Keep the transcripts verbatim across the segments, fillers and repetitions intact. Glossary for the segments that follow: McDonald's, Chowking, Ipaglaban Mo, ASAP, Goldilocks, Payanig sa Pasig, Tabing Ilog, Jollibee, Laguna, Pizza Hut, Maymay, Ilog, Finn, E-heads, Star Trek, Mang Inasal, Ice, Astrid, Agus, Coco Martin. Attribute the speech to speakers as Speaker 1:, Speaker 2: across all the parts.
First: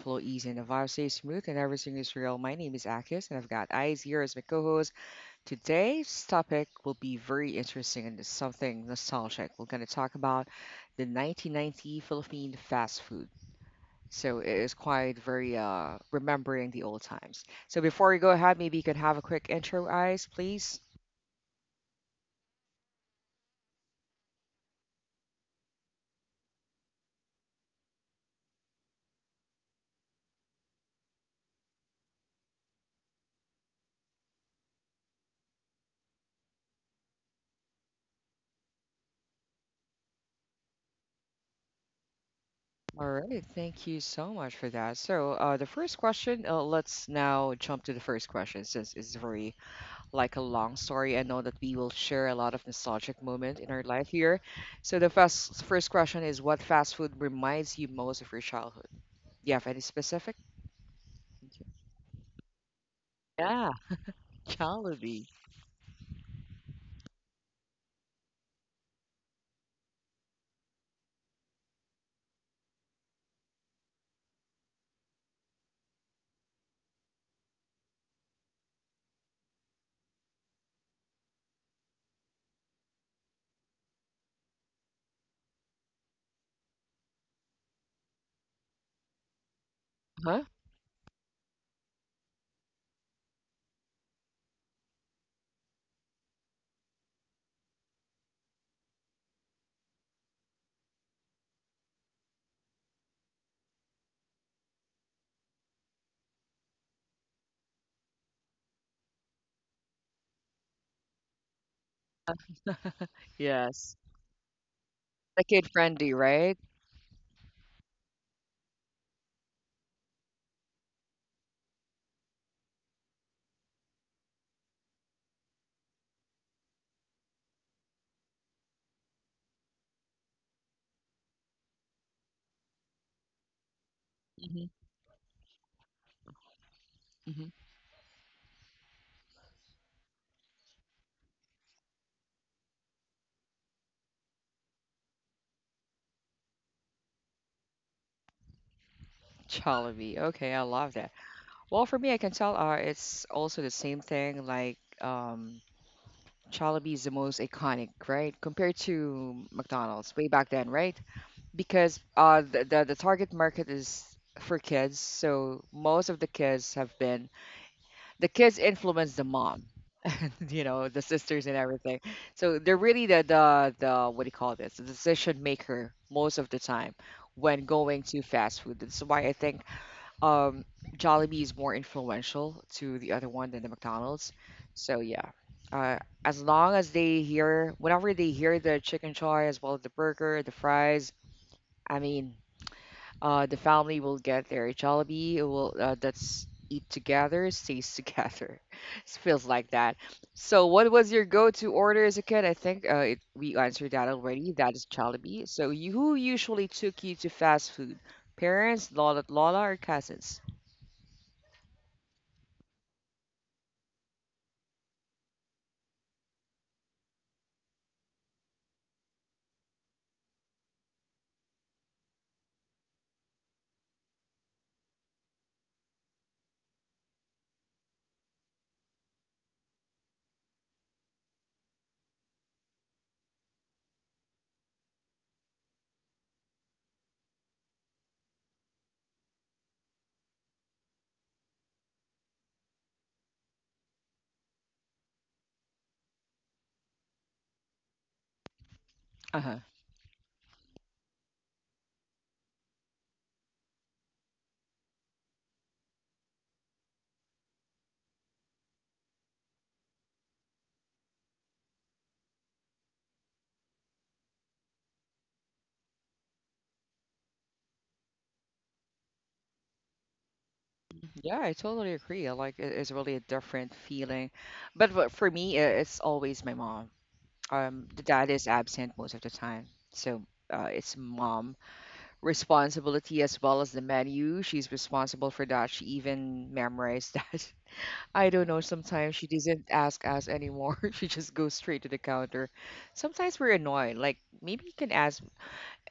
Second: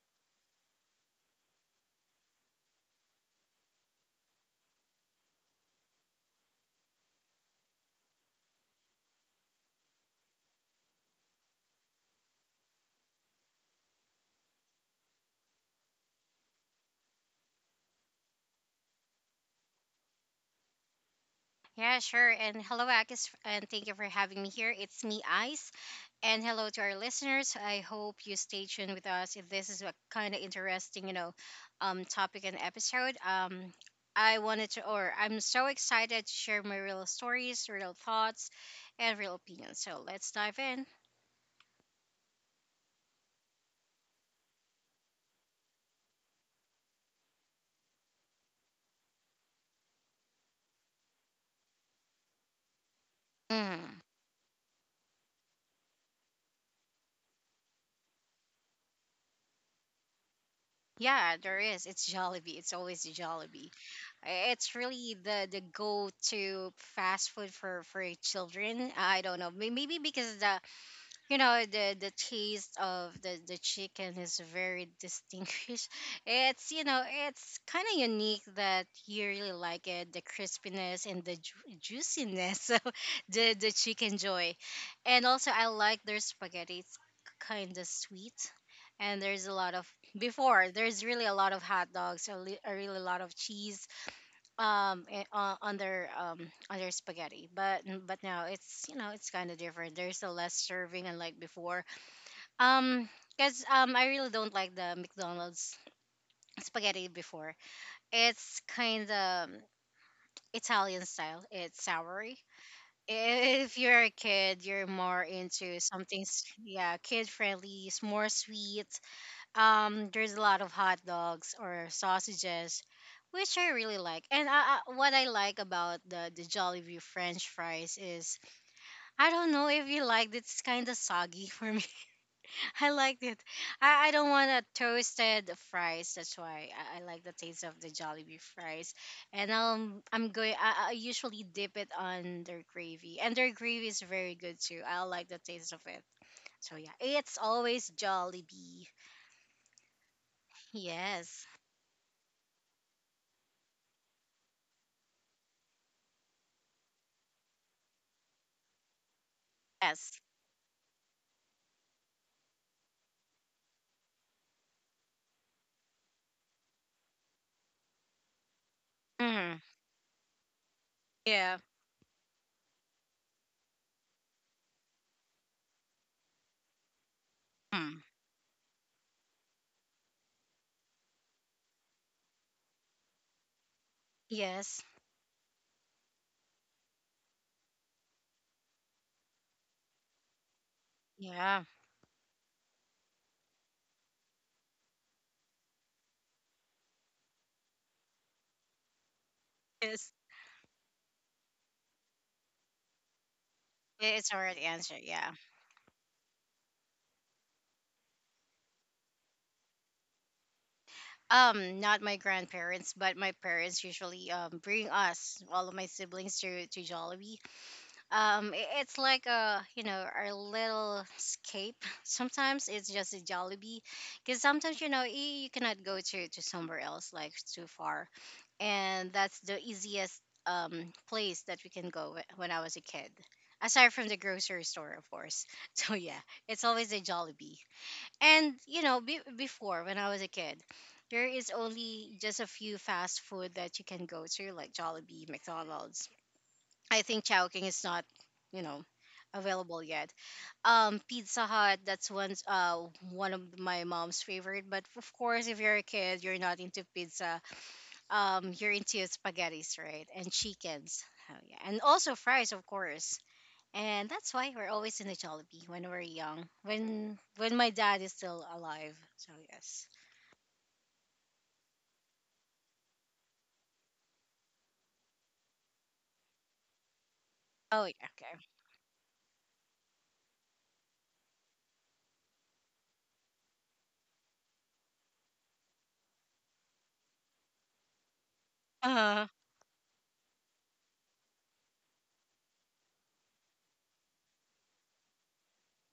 Speaker 1: flow easy and the vibe stays smooth and everything is real. My name is Akis and I've got Eyes here as my co-host. Today's topic will be very interesting and it's something nostalgic. We're going to talk about the nineteen ninety Philippine fast food. So it is quite very, uh, remembering the old times. So before we go ahead, maybe you can have a quick intro, Eyes, please.
Speaker 2: Yeah, sure. And hello, Agus, and thank you for having me here. It's me, Ice. And hello to our listeners. I hope you stay tuned with us if this is a kind of interesting, you know, um, topic and episode. Um, I wanted to, or I'm so excited to share my real stories, real thoughts, and real opinions. So let's dive in.
Speaker 1: All right, thank you so much for that. So, uh, the first question, uh, let's now jump to the first question since it's very like a long story. I know that we will share a lot of nostalgic moment in our
Speaker 2: Mm.
Speaker 1: life here. So the first first question is, what fast food reminds you most of your childhood? Do you have any specific?
Speaker 2: Yeah, there
Speaker 1: Thank you.
Speaker 2: is. It's Jollibee. It's always Jollibee.
Speaker 1: Yeah,
Speaker 2: I- It's really
Speaker 1: Jollibee.
Speaker 2: the the go to fast food for for children. I don't know. May- Maybe because the you know the the taste of the the chicken is very distinguished. it's you know it's kind of unique that you really like it, the crispiness and the ju- juiciness of the the chicken joy. And also, I like their spaghetti. It's kind of sweet, and there's a lot of
Speaker 1: Huh?
Speaker 2: before, there's really a lot of hot dogs, a, li- a really lot of cheese um eh, uh, on their um on their spaghetti. But but now, it's you know it's kind of different. There's a less serving unlike before. Um because um I really don't like the McDonald's spaghetti before. It's kind of Italian style. It's soury. If
Speaker 1: Yes.
Speaker 2: you're a kid, you're more
Speaker 1: The kid
Speaker 2: into
Speaker 1: friendly,
Speaker 2: something s-
Speaker 1: right?
Speaker 2: yeah, kid friendly, it's more sweet. Um, there's a lot of hot dogs or sausages, which I really like. And I, I, what I like about the the Jollibee French fries is, I don't know if you like it. It's kind of soggy for me. I liked it. I, I don't want a
Speaker 1: Mm-hmm.
Speaker 2: toasted fries. That's why I, I like the
Speaker 1: Mm-hmm.
Speaker 2: taste of the Jollibee fries. And um, I'm going. I, I usually dip it on their gravy, and their gravy is very good too. I like the taste of it. So yeah, it's always Jollibee.
Speaker 1: Jollibee. Okay, I love that.
Speaker 2: Yes.
Speaker 1: Well, for me, I can tell, uh, it's also the same thing. Like, um, Jollibee is the most iconic, right? Compared to McDonald's
Speaker 2: Yes.
Speaker 1: way back then, right? Because uh the, the the target market is for kids, so most of the kids have been the kids influence the
Speaker 2: Mm.
Speaker 1: mom. You know, the sisters and
Speaker 2: Yeah.
Speaker 1: everything, so they're really the the, the what do you call this, the decision maker most of the time when
Speaker 2: Mm.
Speaker 1: going to fast food. That's why I think um Jollibee is more influential to the other one than the McDonald's.
Speaker 2: Yes.
Speaker 1: So yeah, uh, as long as they hear, whenever they hear the chicken choy as well as the burger, the fries.
Speaker 2: Yeah.
Speaker 1: I mean, uh, the family will get their Jollibee. It will, uh, that's eat together, stays together. It feels like that.
Speaker 2: Yes.
Speaker 1: So, what was your go-to order as a kid? I think, uh, it, we answered
Speaker 2: I-
Speaker 1: that
Speaker 2: It's a
Speaker 1: already.
Speaker 2: hard
Speaker 1: That is
Speaker 2: answer, yeah.
Speaker 1: Jollibee. So, you, who usually took you to fast food? Parents, Lola, Lola, or cousins?
Speaker 2: Um, not my grandparents, but my parents usually um bring us, all of my siblings, to to Jollibee. Um, i- it's like a, you know, our little escape. Sometimes it's just a Jollibee, because sometimes you know y- you cannot go to to somewhere else like it's too far, and that's the easiest um place that we can go wh- when I was a kid. Aside from the grocery store, of course. So yeah, it's always a Jollibee. And you know, be- before, when I was a kid, there is only just a few fast food that you can go to, like Jollibee, McDonald's. I think Chowking is not, you know,
Speaker 1: Uh-huh.
Speaker 2: available yet. Um, Pizza Hut, that's one's uh one of my mom's favorite. But of course, if you're a kid, you're not into pizza. Um you're into spaghettis, right? And chickens. Oh yeah. And also fries, of course. And that's why we're always in the Jollibee when we're young. When when my dad is still alive. So yes.
Speaker 1: Yeah, I totally agree. I like, it- it's really a different feeling. But for for me, uh, it's always my mom.
Speaker 2: Oh
Speaker 1: Um, the
Speaker 2: yeah,
Speaker 1: dad
Speaker 2: okay.
Speaker 1: is absent most of the time, so, uh, it's mom responsibility as well as the menu. She's responsible for that. She even memorized that. I don't know. Sometimes
Speaker 2: Uh
Speaker 1: she doesn't ask us anymore. She just goes straight to the counter. Sometimes we're annoyed. Like, maybe you can ask.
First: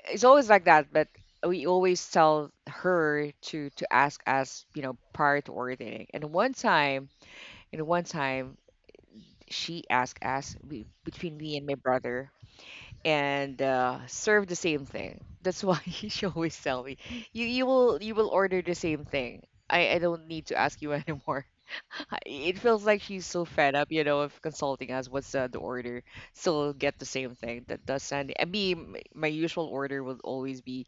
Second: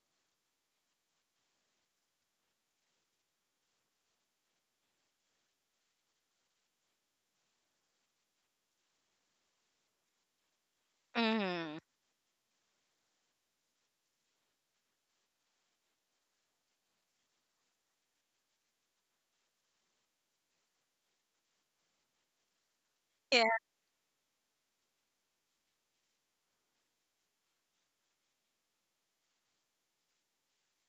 Speaker 1: It's always like that, but we always tell her to to ask us, you know, prior to ordering. And one time, and one time, she asked us we- between me and my
Speaker 2: mm-hmm.
Speaker 1: brother and, uh, serve the same thing. That's why she always tell me, you you will you will order the same thing. I, I don't need to ask you anymore. I- It feels like she's so
Speaker 2: Yeah.
Speaker 1: fed up, you know, of consulting us. What's, uh, the order? Still get the same thing. That does Sunday. I mean, my my usual order would always be,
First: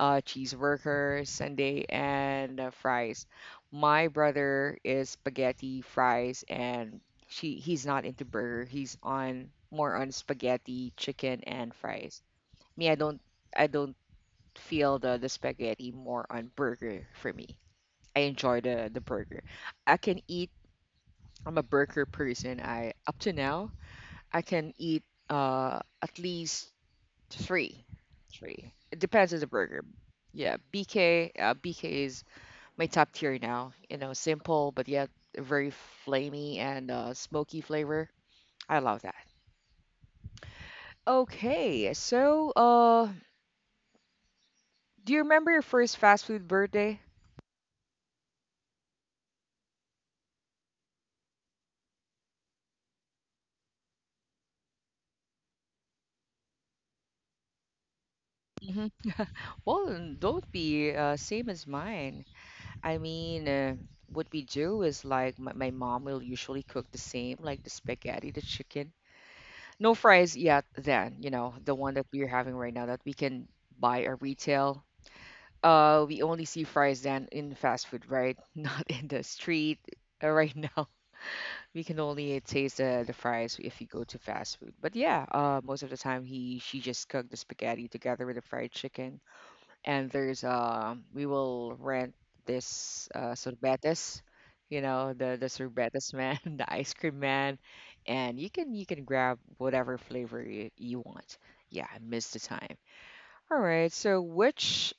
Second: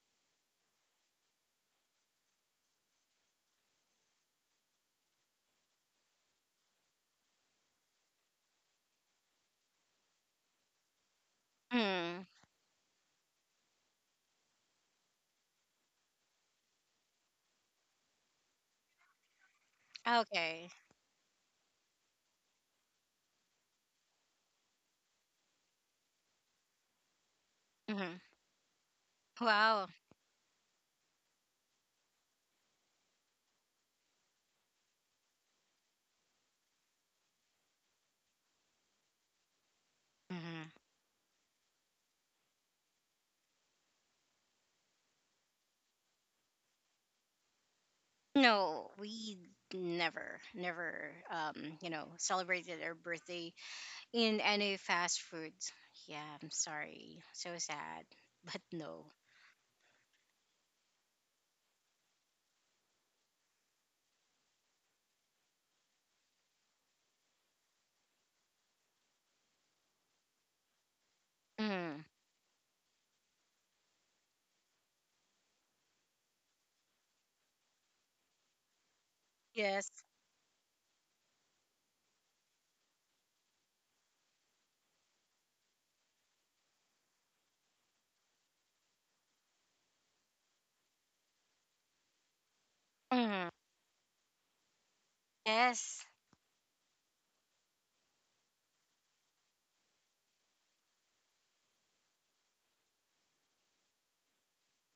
Speaker 1: uh, cheeseburger, sundae, and, uh, fries. My brother is spaghetti, fries, and she he's not into burger. He's on more on spaghetti, chicken, and fries.
Speaker 2: Mm.
Speaker 1: Me, I don't I don't feel the the spaghetti, more on burger for me. I enjoy the the burger. I can eat.
Speaker 2: Okay.
Speaker 1: I'm a burger person. I up to now I can eat, uh at least three, three.
Speaker 2: Mm-hmm.
Speaker 1: It depends on the burger.
Speaker 2: Wow.
Speaker 1: Yeah, B K. Uh, B K is my top tier now. You know, simple but yet very flamey and, uh, smoky flavor. I love that.
Speaker 2: Mm-hmm.
Speaker 1: Okay, so, uh, do you remember your first fast food birthday?
Speaker 2: No, we never, never, um, you know, celebrated our birthday in any fast food. Yeah, I'm sorry. So sad. But
Speaker 1: Hmm.
Speaker 2: no.
Speaker 1: Well, n- don't be, uh, same as mine. I mean, uh, what we do is like my, my mom will usually cook the same, like the spaghetti, the chicken. No fries yet then, you know, the one
Speaker 2: Mhm.
Speaker 1: that we're having right now that we can buy at retail. Uh, we only see fries then in fast food, right? Not in the street,
Speaker 2: Yes.
Speaker 1: uh, right now. We can only taste the, the fries if you go to fast food. But yeah, uh, most of the time he she just cooked the spaghetti together with the fried chicken, and there's uh we will rent this uh
Speaker 2: Mhm.
Speaker 1: sorbetes, you know, the the
Speaker 2: Yes.
Speaker 1: sorbetes man, the ice cream man. And you can you can grab whatever flavor you, you want. Yeah, I missed the time. All right, so which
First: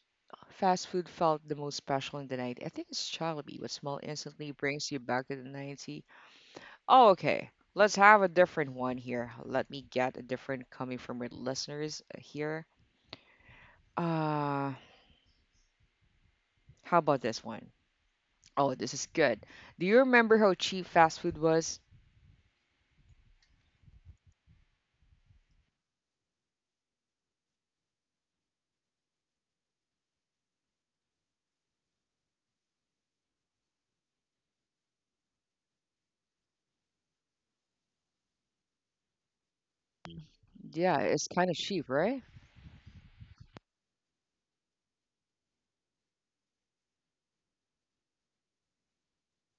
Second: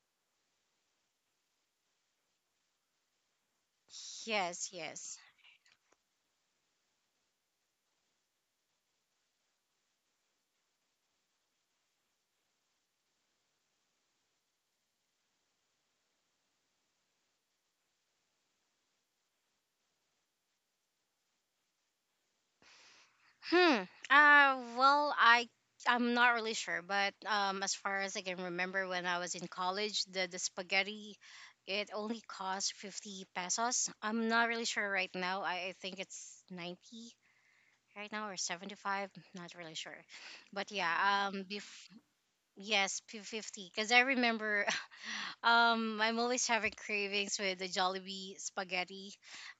Speaker 1: fast food felt the most special in the night? I think it's Jollibee. What smell instantly
Speaker 2: Yes,
Speaker 1: brings you
Speaker 2: yes.
Speaker 1: back to the nineties? Oh, okay. Let's have a different one here. Let me get a different coming from our listeners, uh, here. uh how about this one? Oh, this is good. Do you remember how cheap fast food was?
Speaker 2: Hmm. Uh well, I I'm not really sure, but um as far as I can remember, when I was in college, the the spaghetti, it only cost fifty pesos. I'm not really sure right now. I, I think it's ninety right now, or seventy-five, not really sure. But yeah,
Speaker 1: Yeah, it's
Speaker 2: um
Speaker 1: kind of
Speaker 2: bef-
Speaker 1: cheap, right?
Speaker 2: yes, fifty, because I remember, Um, I'm always having cravings with the Jollibee spaghetti,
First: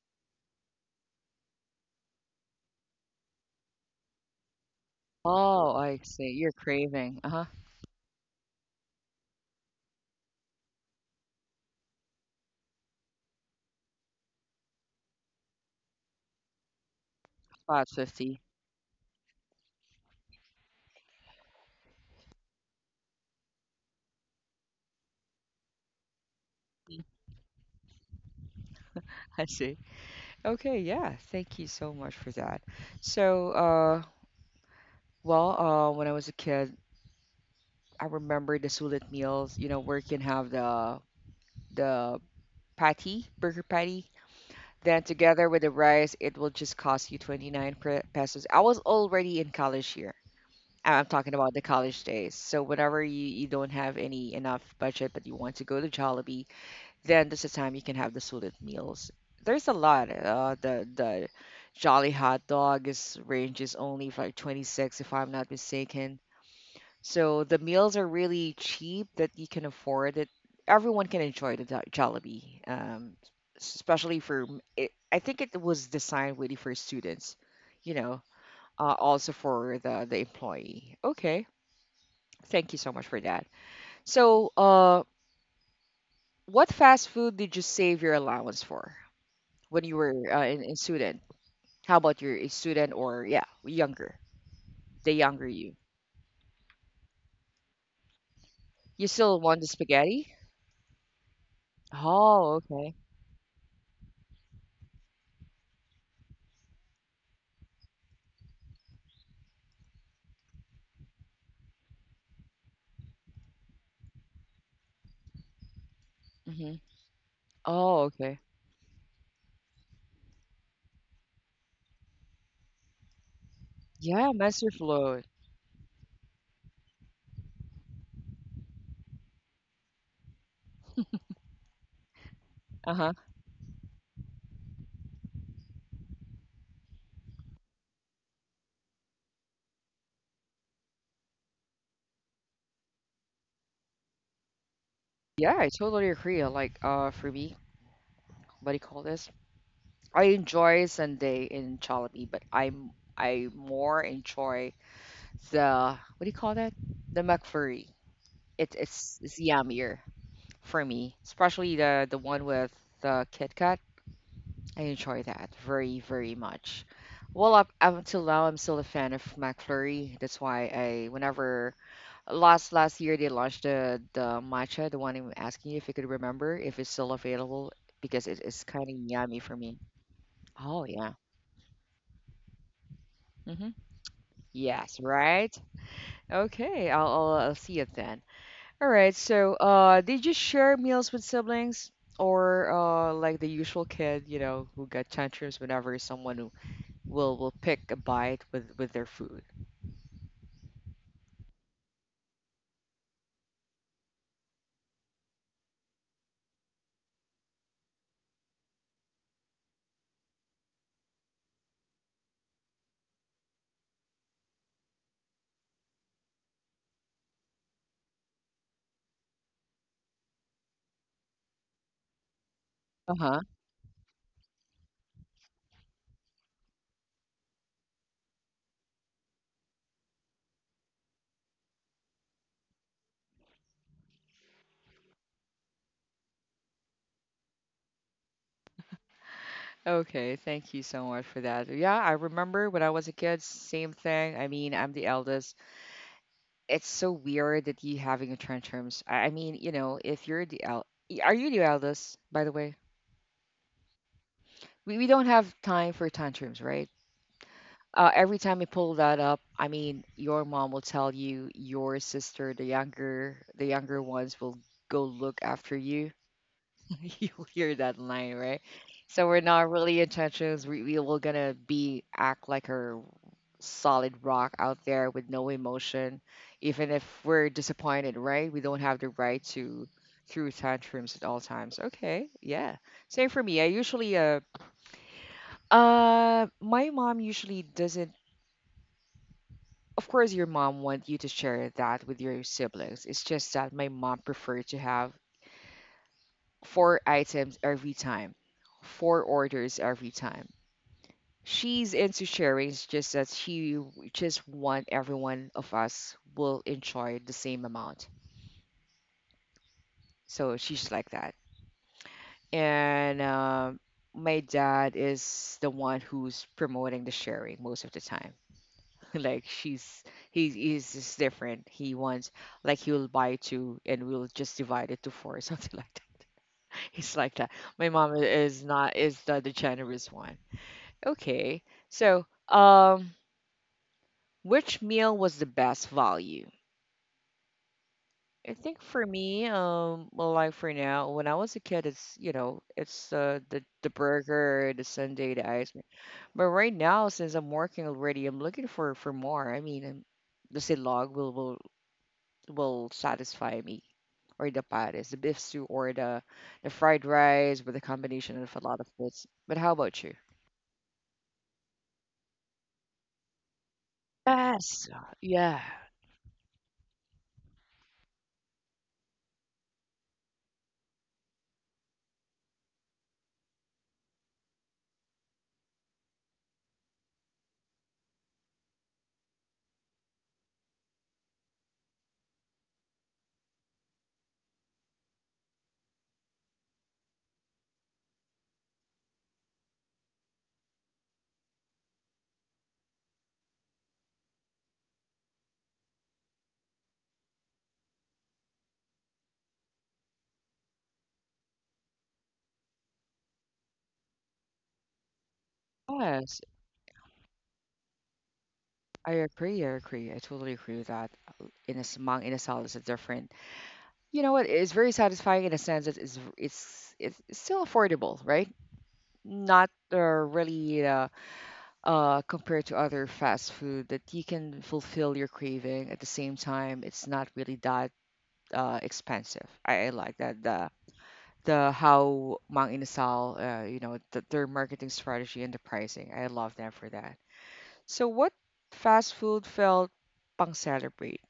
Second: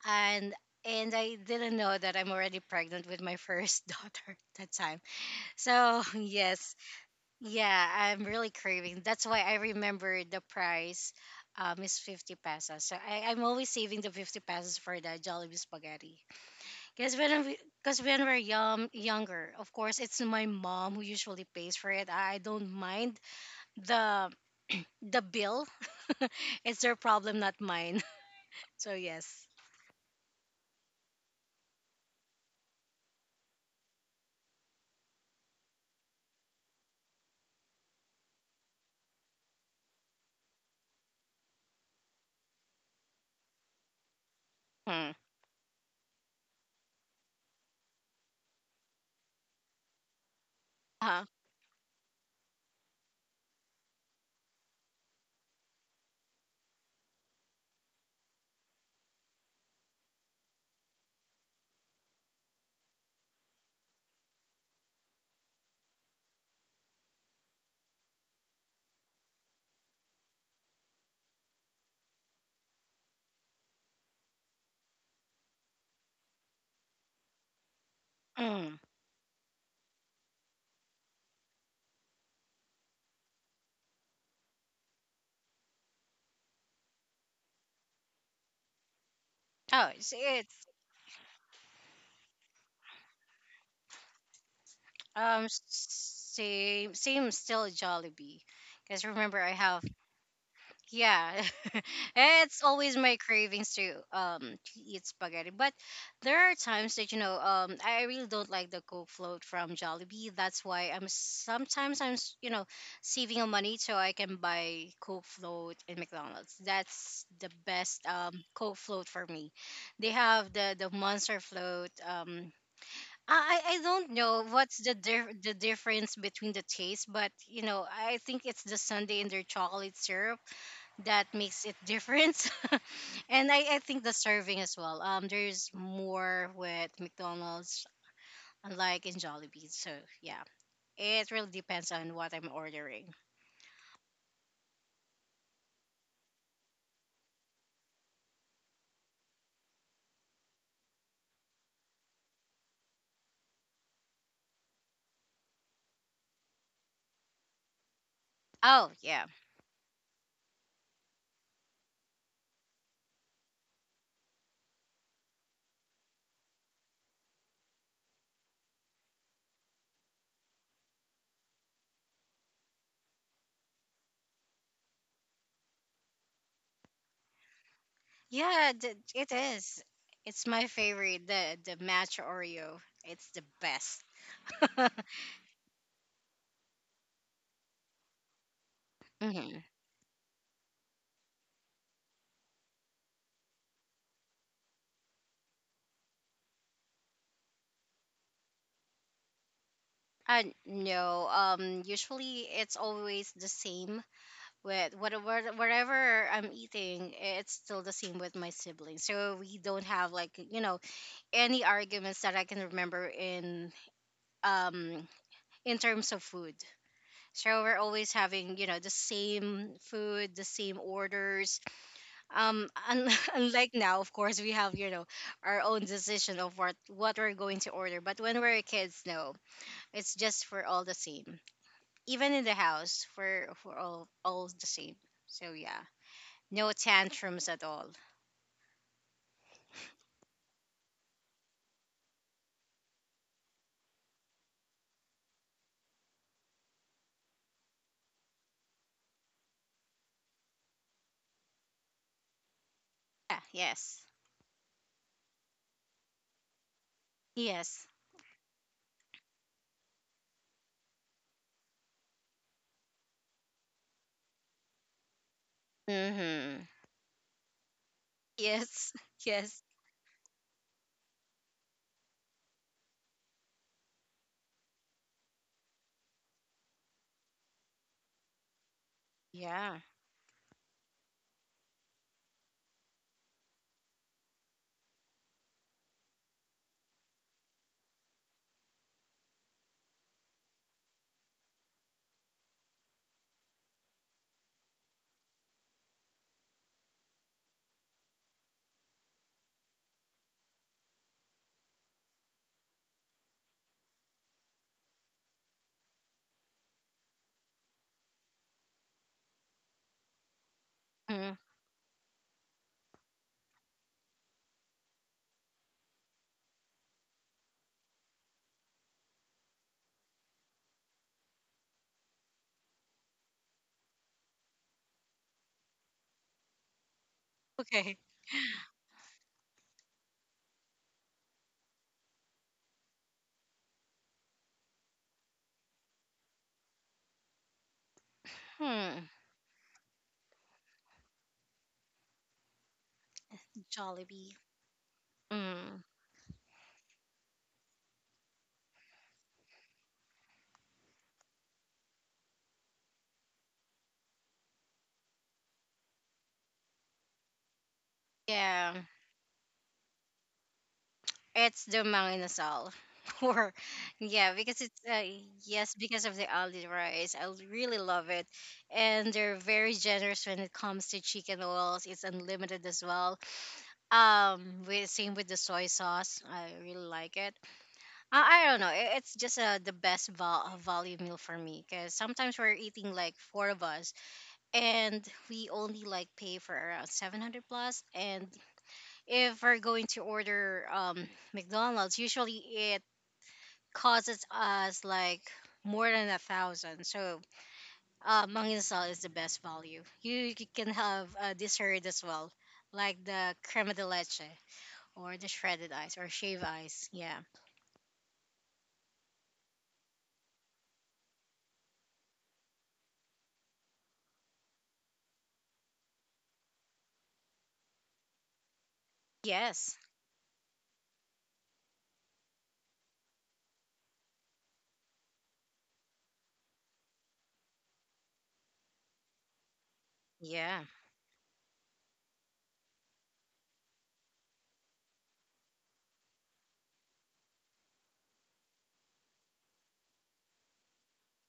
Speaker 2: and and I didn't know that I'm already pregnant with my first daughter that time.
Speaker 1: Oh, I
Speaker 2: So
Speaker 1: see. You're
Speaker 2: yes,
Speaker 1: craving. Uh-huh.
Speaker 2: yeah, I'm really craving. That's why I remember the price, um, is fifty pesos. So I, I'm always saving the fifty pesos for the Jollibee spaghetti. Because when we, because when we're
Speaker 1: five fifty.
Speaker 2: young, younger, of course, it's my mom who usually pays for it. I don't mind the the bill. It's their problem, not mine. So
Speaker 1: I
Speaker 2: yes.
Speaker 1: see. Okay, yeah. Thank you so much for that. So, uh, well, uh, when I was a kid, I remember the Sulit meals, you know, where you can have the the patty, burger patty. Then
Speaker 2: Mm.
Speaker 1: together with the rice, it will just cost you twenty-nine pre- pesos. I was already in college here. I'm
Speaker 2: Uh-huh.
Speaker 1: talking about the college days. So whenever you, you don't have any enough budget but you want to go to Jollibee, then this is the time you can have the student meals. There's a lot. Uh, the the Jolly hot dog is ranges only for like twenty-six if I'm not mistaken. So the meals are really cheap that you can afford it. Everyone can enjoy the Jo- Jollibee, um, s- especially for m- it, I think it was designed really for students, you know,
Speaker 2: Mm.
Speaker 1: uh, also for the the employee. Okay. Thank you so much for that. So, uh, what fast food did you save your allowance for when
Speaker 2: oh
Speaker 1: you were,
Speaker 2: it's,
Speaker 1: uh,
Speaker 2: it's
Speaker 1: in, in student? How about you're a student, or yeah, younger, the younger
Speaker 2: um
Speaker 1: you?
Speaker 2: same same still Jollibee, because
Speaker 1: You still
Speaker 2: remember I
Speaker 1: want the
Speaker 2: have.
Speaker 1: spaghetti?
Speaker 2: Yeah,
Speaker 1: Oh,
Speaker 2: it's
Speaker 1: okay.
Speaker 2: always my cravings to um to eat spaghetti. But there are times that you know um I really don't like the Coke float from Jollibee. That's why I'm sometimes I'm s- you know saving on money, so I can buy Coke float in McDonald's.
Speaker 1: Mm-hmm.
Speaker 2: That's the
Speaker 1: Oh,
Speaker 2: best
Speaker 1: okay.
Speaker 2: um Coke float for me. They have the the Monster float. Um, I I I don't
Speaker 1: Yeah,
Speaker 2: know
Speaker 1: master
Speaker 2: what's the
Speaker 1: fluid.
Speaker 2: dif- the difference between the taste, but you know I think it's the sundae and their chocolate syrup that makes it different.
Speaker 1: Uh-huh.
Speaker 2: And I, I think the serving as well, um there's more with McDonald's unlike in Jollibee. So yeah, it really depends on what I'm ordering.
Speaker 1: Yeah, I totally agree. I like, uh, for me, what do you call this? I enjoy Sunday in Jollibee, but I'm I more enjoy the, what do you call that? The McFlurry. It,
Speaker 2: Oh
Speaker 1: it's
Speaker 2: yeah.
Speaker 1: it's yummier. For me, especially the the one with the Kit Kat. I enjoy that very very much. Well, up, up until now, I'm still a fan of McFlurry. That's why I, whenever last last year, they launched the the matcha, the one I'm asking you if you could remember if it's still available, because it is
Speaker 2: Yeah,
Speaker 1: kind of
Speaker 2: th- it
Speaker 1: yummy for me.
Speaker 2: is it's my
Speaker 1: Oh yeah.
Speaker 2: favorite, the the matcha Oreo. It's the
Speaker 1: Mm-hmm.
Speaker 2: best.
Speaker 1: Yes, right. Okay, I'll, I'll I'll see it then. All right. So,
Speaker 2: Hmm.
Speaker 1: uh, did you share meals with siblings or, uh, like the usual kid, you know, who got tantrums whenever someone who will will pick a bite with with their food?
Speaker 2: Uh, no, um usually it's always the same with whatever whatever I'm eating. It's still the same with my siblings. So we don't have, like, you know any arguments that I can remember in um in terms of food. So we're always having you know the same food, the same orders. Um, un-
Speaker 1: Uh-huh.
Speaker 2: unlike now, of course, we have, you know our own decision of what what we're going to order. But when we're kids, no, it's just for all the same. Even in the house, for for all all the same. So yeah. No tantrums at all.
Speaker 1: Okay, thank you so much for that. Yeah, I remember when I was a kid, same thing. I mean, I'm the eldest. It's so weird that you having a tantrums. I I mean, you know, if you're the el- y- are you the eldest, by the way?
Speaker 2: Yeah, yes.
Speaker 1: We we don't have time for tantrums, right?
Speaker 2: Yes.
Speaker 1: Uh, every time you pull that up, I mean, your mom will tell you your sister, the younger, the younger ones will go look after you.
Speaker 2: Mm-hmm.
Speaker 1: You'll hear that line, right?
Speaker 2: Yes.
Speaker 1: So we're
Speaker 2: Yes.
Speaker 1: not really intentions. We we will gonna be act like a solid rock out there with no emotion, even if we're disappointed, right? We don't have the right
Speaker 2: Yeah.
Speaker 1: to throw tantrums at all times. Okay, yeah. Same for me. I usually uh uh my mom usually doesn't, of course your mom want you to share that with your siblings. It's just that my mom preferred to have four items every time, four orders every time. She's into sharing, it's just that she just want everyone of us will enjoy the same amount. So she's like that.
Speaker 2: Mm.
Speaker 1: And um my dad is the one who's promoting the sharing most of the time. Like she's he is is different. He wants, like, he will buy two and we'll just divide it to four or something, like that. He's like that. My
Speaker 2: Okay.
Speaker 1: mom is not, is the, the generous one. Okay, so, um which meal was the best value? I think for
Speaker 2: Hmm.
Speaker 1: me, um well, like, for now, when I was a kid, it's, you know, it's, uh, the the
Speaker 2: Jollibee.
Speaker 1: burger, the sundae, the ice cream.
Speaker 2: Mm.
Speaker 1: But right now, since I'm working already, I'm looking for for more. I mean, I, the silog will will will satisfy me, or the pares, the beef stew, or the the fried rice with a combination of a
Speaker 2: Yeah.
Speaker 1: lot of foods. But how about you?
Speaker 2: It's the manginasal. Or yeah, because it's
Speaker 1: Yes.
Speaker 2: uh,
Speaker 1: Yeah.
Speaker 2: yes, because of the ali rice. I really love it, and they're very generous when it comes to chicken oils. It's unlimited as well. Um, with Same with the soy sauce. I really like it. I, I don't know. i- It's just uh, the best val- value meal for me, because sometimes we're eating like four of us, and we only like pay for around seven hundred plus. And if we're going to order, um, McDonald's, usually it causes us like more than a thousand. So uh, Manginasal is the best value. You, you can have a dessert as well, like the crema de leche, or the shredded ice, or
Speaker 1: Yes,
Speaker 2: shave ice. Yeah.
Speaker 1: I agree. I agree. I totally agree with that. Uh, In a samang, in a salad is different. You know what? It's very satisfying in a sense that it's it's it's still affordable, right? Not
Speaker 2: Yes.
Speaker 1: uh, really uh, uh, compared to other fast food that you can fulfill your craving at the same time. It's not really that uh, expensive. I, I like that
Speaker 2: Yeah.
Speaker 1: the the how Mang Inasal, uh, you know, the, their marketing strategy and the pricing. I love them for that. So what fast food felt pang celebrate?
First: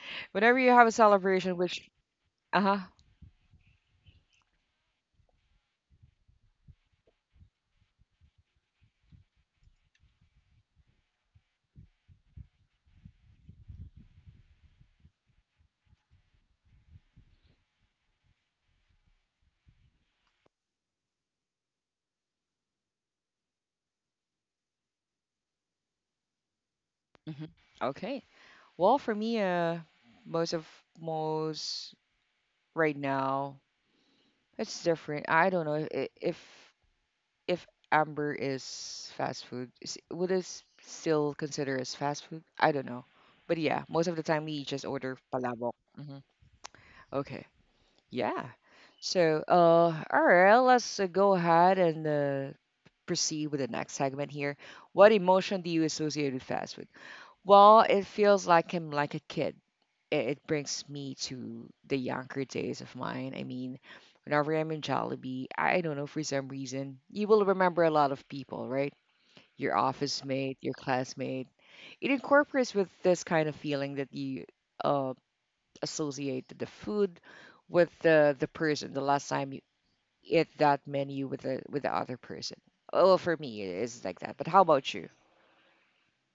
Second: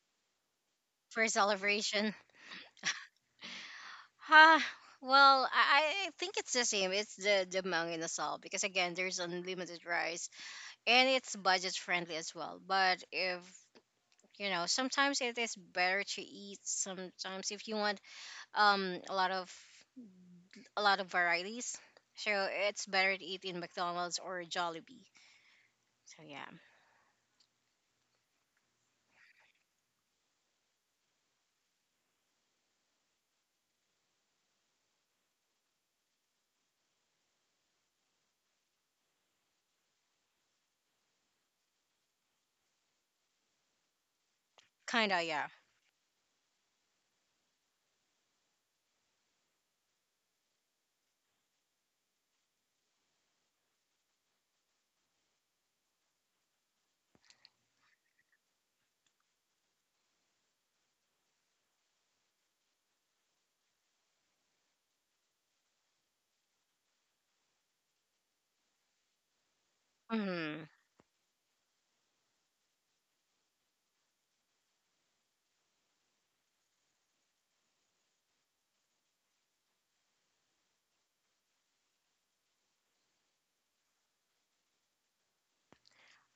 Speaker 1: Whenever you have a
Speaker 2: For
Speaker 1: celebration, which
Speaker 2: celebration.
Speaker 1: uh huh,
Speaker 2: Ah Well, I, I think it's the same. It's the the Mang Inasal, because again, there's unlimited rice, and it's budget friendly as well. But, if you know, sometimes it is better to eat. Sometimes, if you want um a lot of a lot of varieties, so it's better to eat in McDonald's or Jollibee. So yeah,
Speaker 1: hmm okay. Well, for me, uh, most of most right now, it's different. I don't know if, if if Amber is fast food, is, would it s- still consider as fast food? I don't know. But yeah, most of the time we just order
Speaker 2: kinda yeah.
Speaker 1: palabok. hmm Okay. Yeah. So, uh, all right, let's uh, go ahead and uh, proceed with the next segment here. What emotion do you associate with fast food? Well, it feels like I'm like a kid. It, it brings me to the younger days of mine. I mean, whenever I'm in Jollibee, I don't know, for some reason, you will remember a lot of people, right? Your office mate,
Speaker 2: Hmm.
Speaker 1: your classmate. It incorporates with this kind of feeling that you uh, associate the food with the, the person, the last time you ate that menu with the, with the other person. Oh, for me, it is like that. But how about you?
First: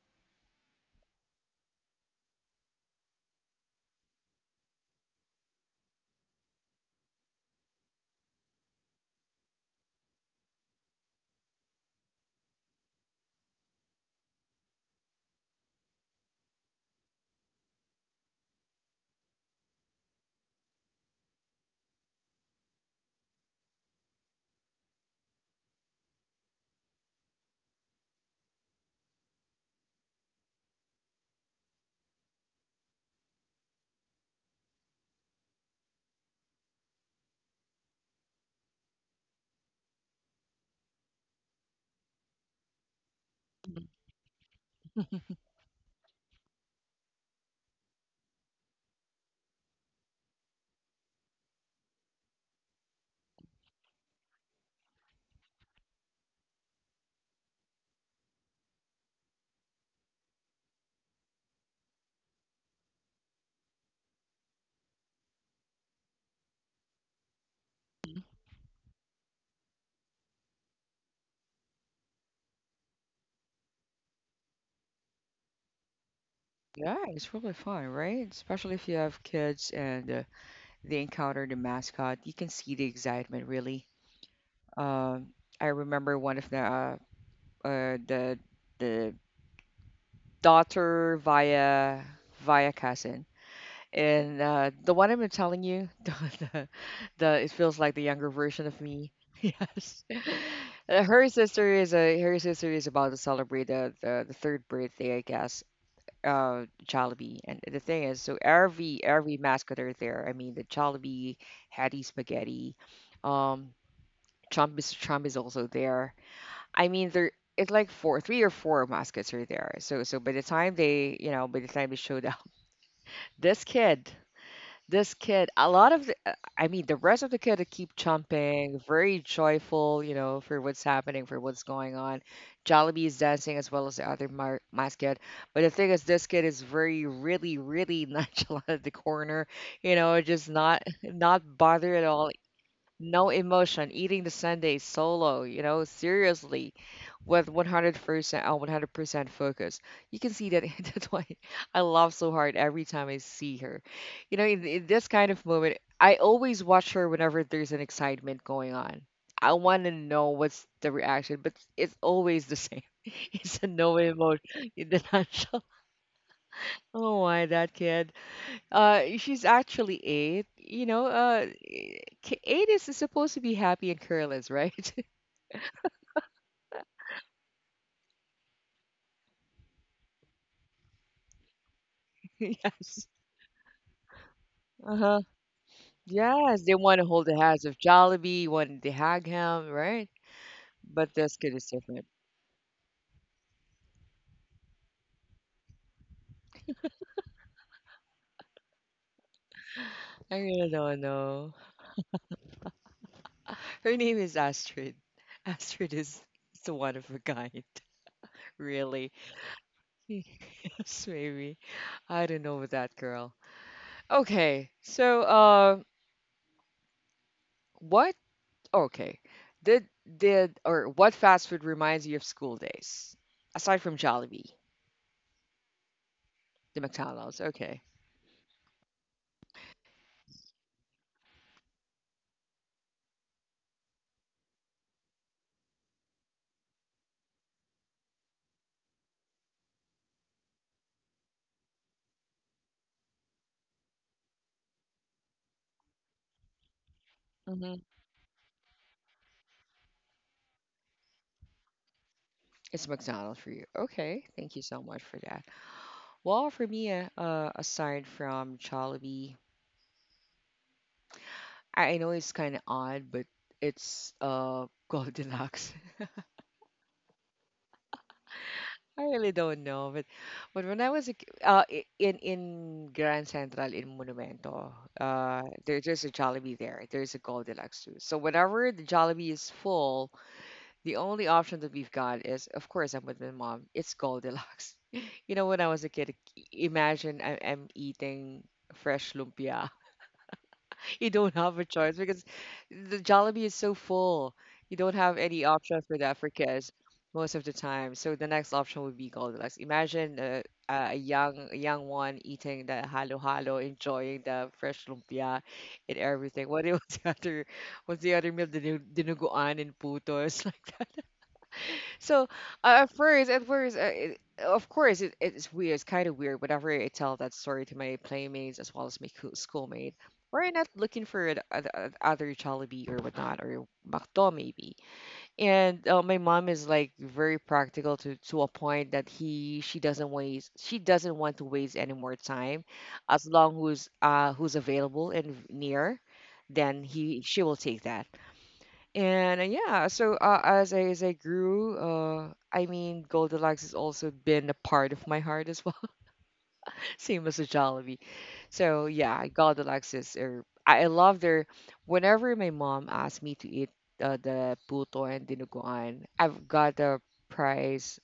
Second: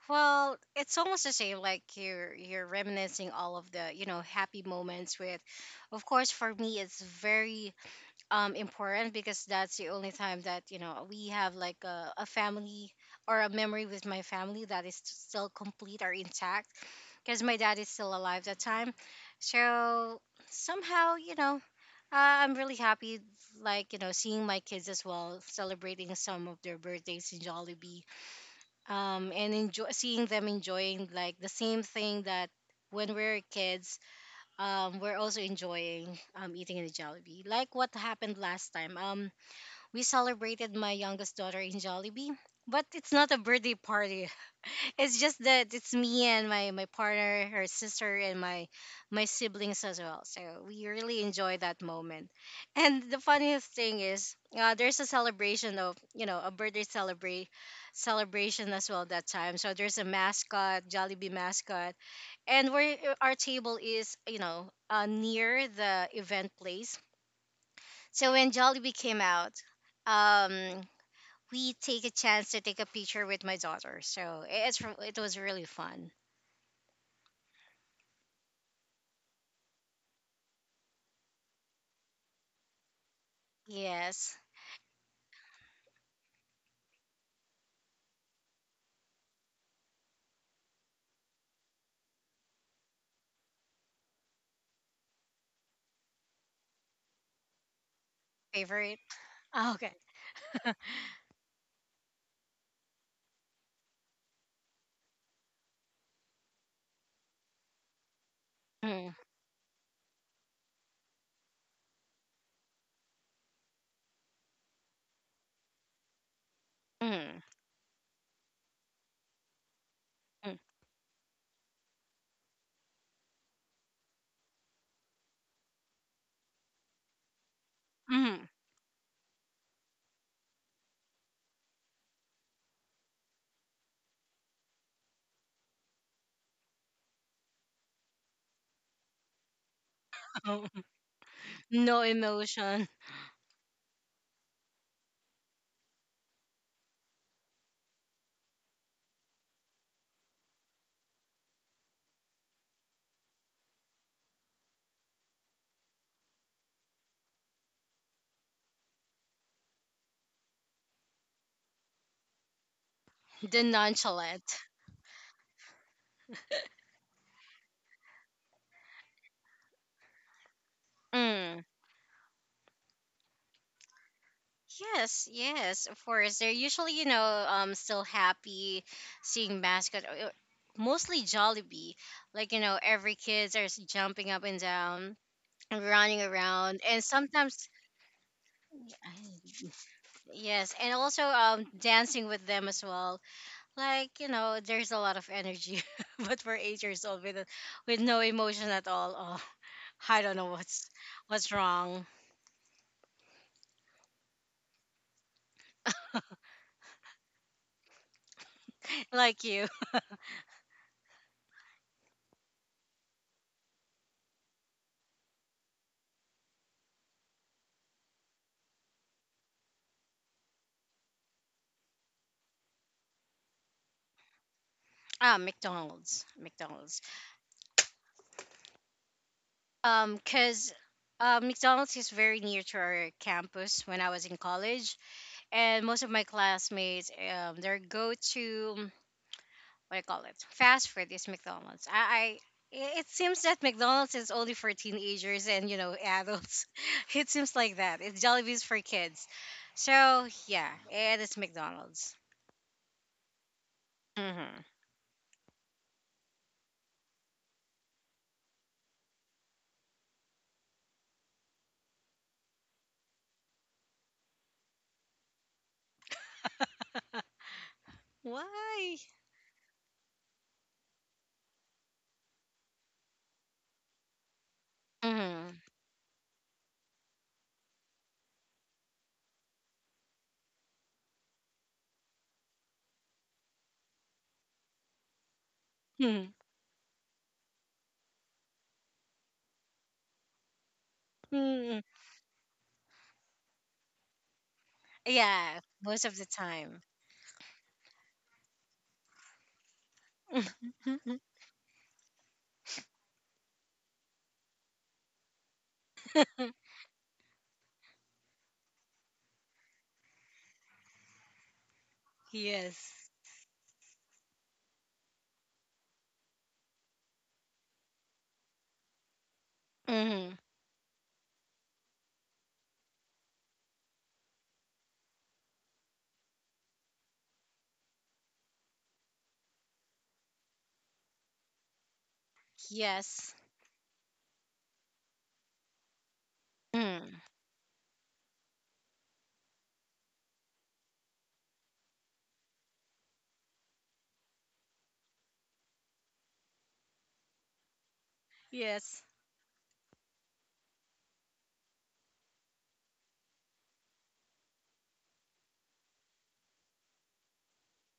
Speaker 2: Well, it's almost the same. Like, you're you're reminiscing all of the you know happy moments with, of course, for me, it's very um important, because that's the only time that you know we have like a, a family or a memory with my family that is still complete or intact, because my dad is still alive that time. So somehow, you know uh, I'm really happy, like, you know seeing my kids as well celebrating some of their birthdays in Jollibee, um and enjoy seeing them enjoying like the same thing that when we're kids, um, we're also enjoying, um, eating in the Jollibee. Like what happened last time. Um, we celebrated my youngest daughter in Jollibee, but it's not a birthday party. It's just that it's me and my my partner, her sister, and my my siblings as well. So we really enjoy that moment. And the funniest thing is, uh, there's a celebration of, you know a birthday celebrate celebration as well, that time. So there's a mascot, Jollibee mascot, and where our table is, you know, uh, near the event place. So when Jollibee came out, Um, we take a chance to take a picture with my daughter. So it's re- it was really fun.
Speaker 1: Yeah, it's really fun, right? Especially if you have kids and uh, they encounter the mascot, you can see the excitement really.
Speaker 2: Yes,
Speaker 1: Um, I remember one of the uh, uh, the the daughter via via cousin, and uh, the one I've been telling you, the, the the it feels like the younger version of
Speaker 2: favorite.
Speaker 1: me.
Speaker 2: Ah, okay.
Speaker 1: Yes. Uh, her sister is a her sister is about to celebrate the the, the third birthday, I guess. Uh, Jollibee. And the thing is, so every
Speaker 2: Mm,
Speaker 1: every mascot there. I mean, the Jollibee, Hattie Spaghetti, um, Trump, is Trump is also there. I mean, there
Speaker 2: mm,
Speaker 1: it's like four, three or four mascots are there. So so by the
Speaker 2: mm,
Speaker 1: time they, you know, by the time they showed up, this kid this kid a lot of the, uh, i mean the rest of the kid keep
Speaker 2: mm.
Speaker 1: jumping very joyful, you know, for what's happening, for what's going on. Jollibee is dancing as well as the other mar- mascot. But the thing is, this kid is very really really nonchalant at the corner, you know, just not
Speaker 2: Oh,
Speaker 1: not bothered at
Speaker 2: no
Speaker 1: all.
Speaker 2: emotion.
Speaker 1: No emotion, eating the sundae solo, you know, seriously, with one hundred percent on one hundred percent focus. You can see that. That's why I laugh so hard every time I see her. You know, in, in this kind of moment, I always watch her whenever there's an excitement going on. I want to know what's the reaction, but it's always the same. It's a
Speaker 2: The
Speaker 1: no
Speaker 2: nonchalant.
Speaker 1: emotion in the nutshell. Oh my, that kid. Uh, she's actually eight. You know, uh,
Speaker 2: Mm.
Speaker 1: e, k- eight is supposed to be happy and careless, right?
Speaker 2: Yes, yes, of course. They're usually, you know, um, still happy seeing mascot. uh, uh, Mostly Jollibee. Like, you know,
Speaker 1: Yes.
Speaker 2: every kids are s- jumping up and
Speaker 1: Uh-huh.
Speaker 2: down, running
Speaker 1: Yes, they
Speaker 2: around,
Speaker 1: want to
Speaker 2: and
Speaker 1: hold the hands
Speaker 2: sometimes.
Speaker 1: of Jollibee, want to hug him, right?
Speaker 2: Yes, and
Speaker 1: But
Speaker 2: also
Speaker 1: this kid is
Speaker 2: um
Speaker 1: different.
Speaker 2: dancing with them as well. Like, you know, there's a lot of energy, but for eight years old with with no emotion at all. Oh, I
Speaker 1: I
Speaker 2: don't know
Speaker 1: really
Speaker 2: what's
Speaker 1: don't know.
Speaker 2: what's wrong.
Speaker 1: Her name is Astrid. Astrid is, is the one of a kind, really.
Speaker 2: Like you,
Speaker 1: Yes, maybe. I don't know with that girl. Okay, so uh, what Okay. Did did or what fast food reminds you of school days? Aside from Jollibee,
Speaker 2: ah, McDonald's,
Speaker 1: the
Speaker 2: McDonald's.
Speaker 1: McDonald's. Okay.
Speaker 2: Um, cause, uh, McDonald's is very near to our campus when I was in college, and most of my classmates, um their go to, what I call it fast food, is McDonald's. I, I It seems that McDonald's is only for teenagers, and, you know adults. It seems
Speaker 1: Hmm.
Speaker 2: like that. It's Jollibee's for kids. So yeah, it is McDonald's.
Speaker 1: It's McDonald's for you. Okay. Thank you
Speaker 2: Mm-hmm.
Speaker 1: so much for that. Well, for me, uh, uh, aside from Jollibee, I, I know it's kind of odd, but it's uh Goldilocks.
Speaker 2: Why?
Speaker 1: I really don't know, but but when I was a, ki- uh i- in in Grand Central in Monumento, uh
Speaker 2: Mm-hmm.
Speaker 1: there, there's a Jollibee there. There's a Goldilocks too. So whenever the Jollibee is full, the only option that we've got is, of course, I'm with my mom. It's Goldilocks. You know, when I was a kid, i- imagine I- I'm eating fresh lumpia. You don't have a
Speaker 2: Hmm.
Speaker 1: choice because the Jollibee is so full. You don't have any
Speaker 2: Yeah,
Speaker 1: option for
Speaker 2: most
Speaker 1: that
Speaker 2: of the
Speaker 1: for kids
Speaker 2: time.
Speaker 1: most of the time. So the next option would be Goldilocks. Imagine a, a young a young one eating the halo halo, enjoying the fresh lumpia and everything. What was the other what's the other meal? Dinu- Dinuguan and putos like that. So uh, at
Speaker 2: Yes.
Speaker 1: first, at first, uh, it, of course, it, it's weird. It's kind of weird whenever I tell that story to my playmates as well as my coo- schoolmate.
Speaker 2: Hmm.
Speaker 1: We're not looking for an, an, an other Jollibee or whatnot or McDo maybe. And uh, my mom is like very practical to to a point that he she doesn't waste she doesn't want to waste any more time, as
Speaker 2: Yes.
Speaker 1: long who's uh who's available and near, then he
Speaker 2: Mm.
Speaker 1: she will take that. And uh, yeah, so uh, as I as I grew, uh, I mean, Goldilocks has also been a part of my heart as well, same as the Jollibee. So
Speaker 2: Yes.
Speaker 1: yeah, Goldilocks is. Or, I I love their. Whenever my mom asks me to eat uh, the puto and dinuguan, I've got a price.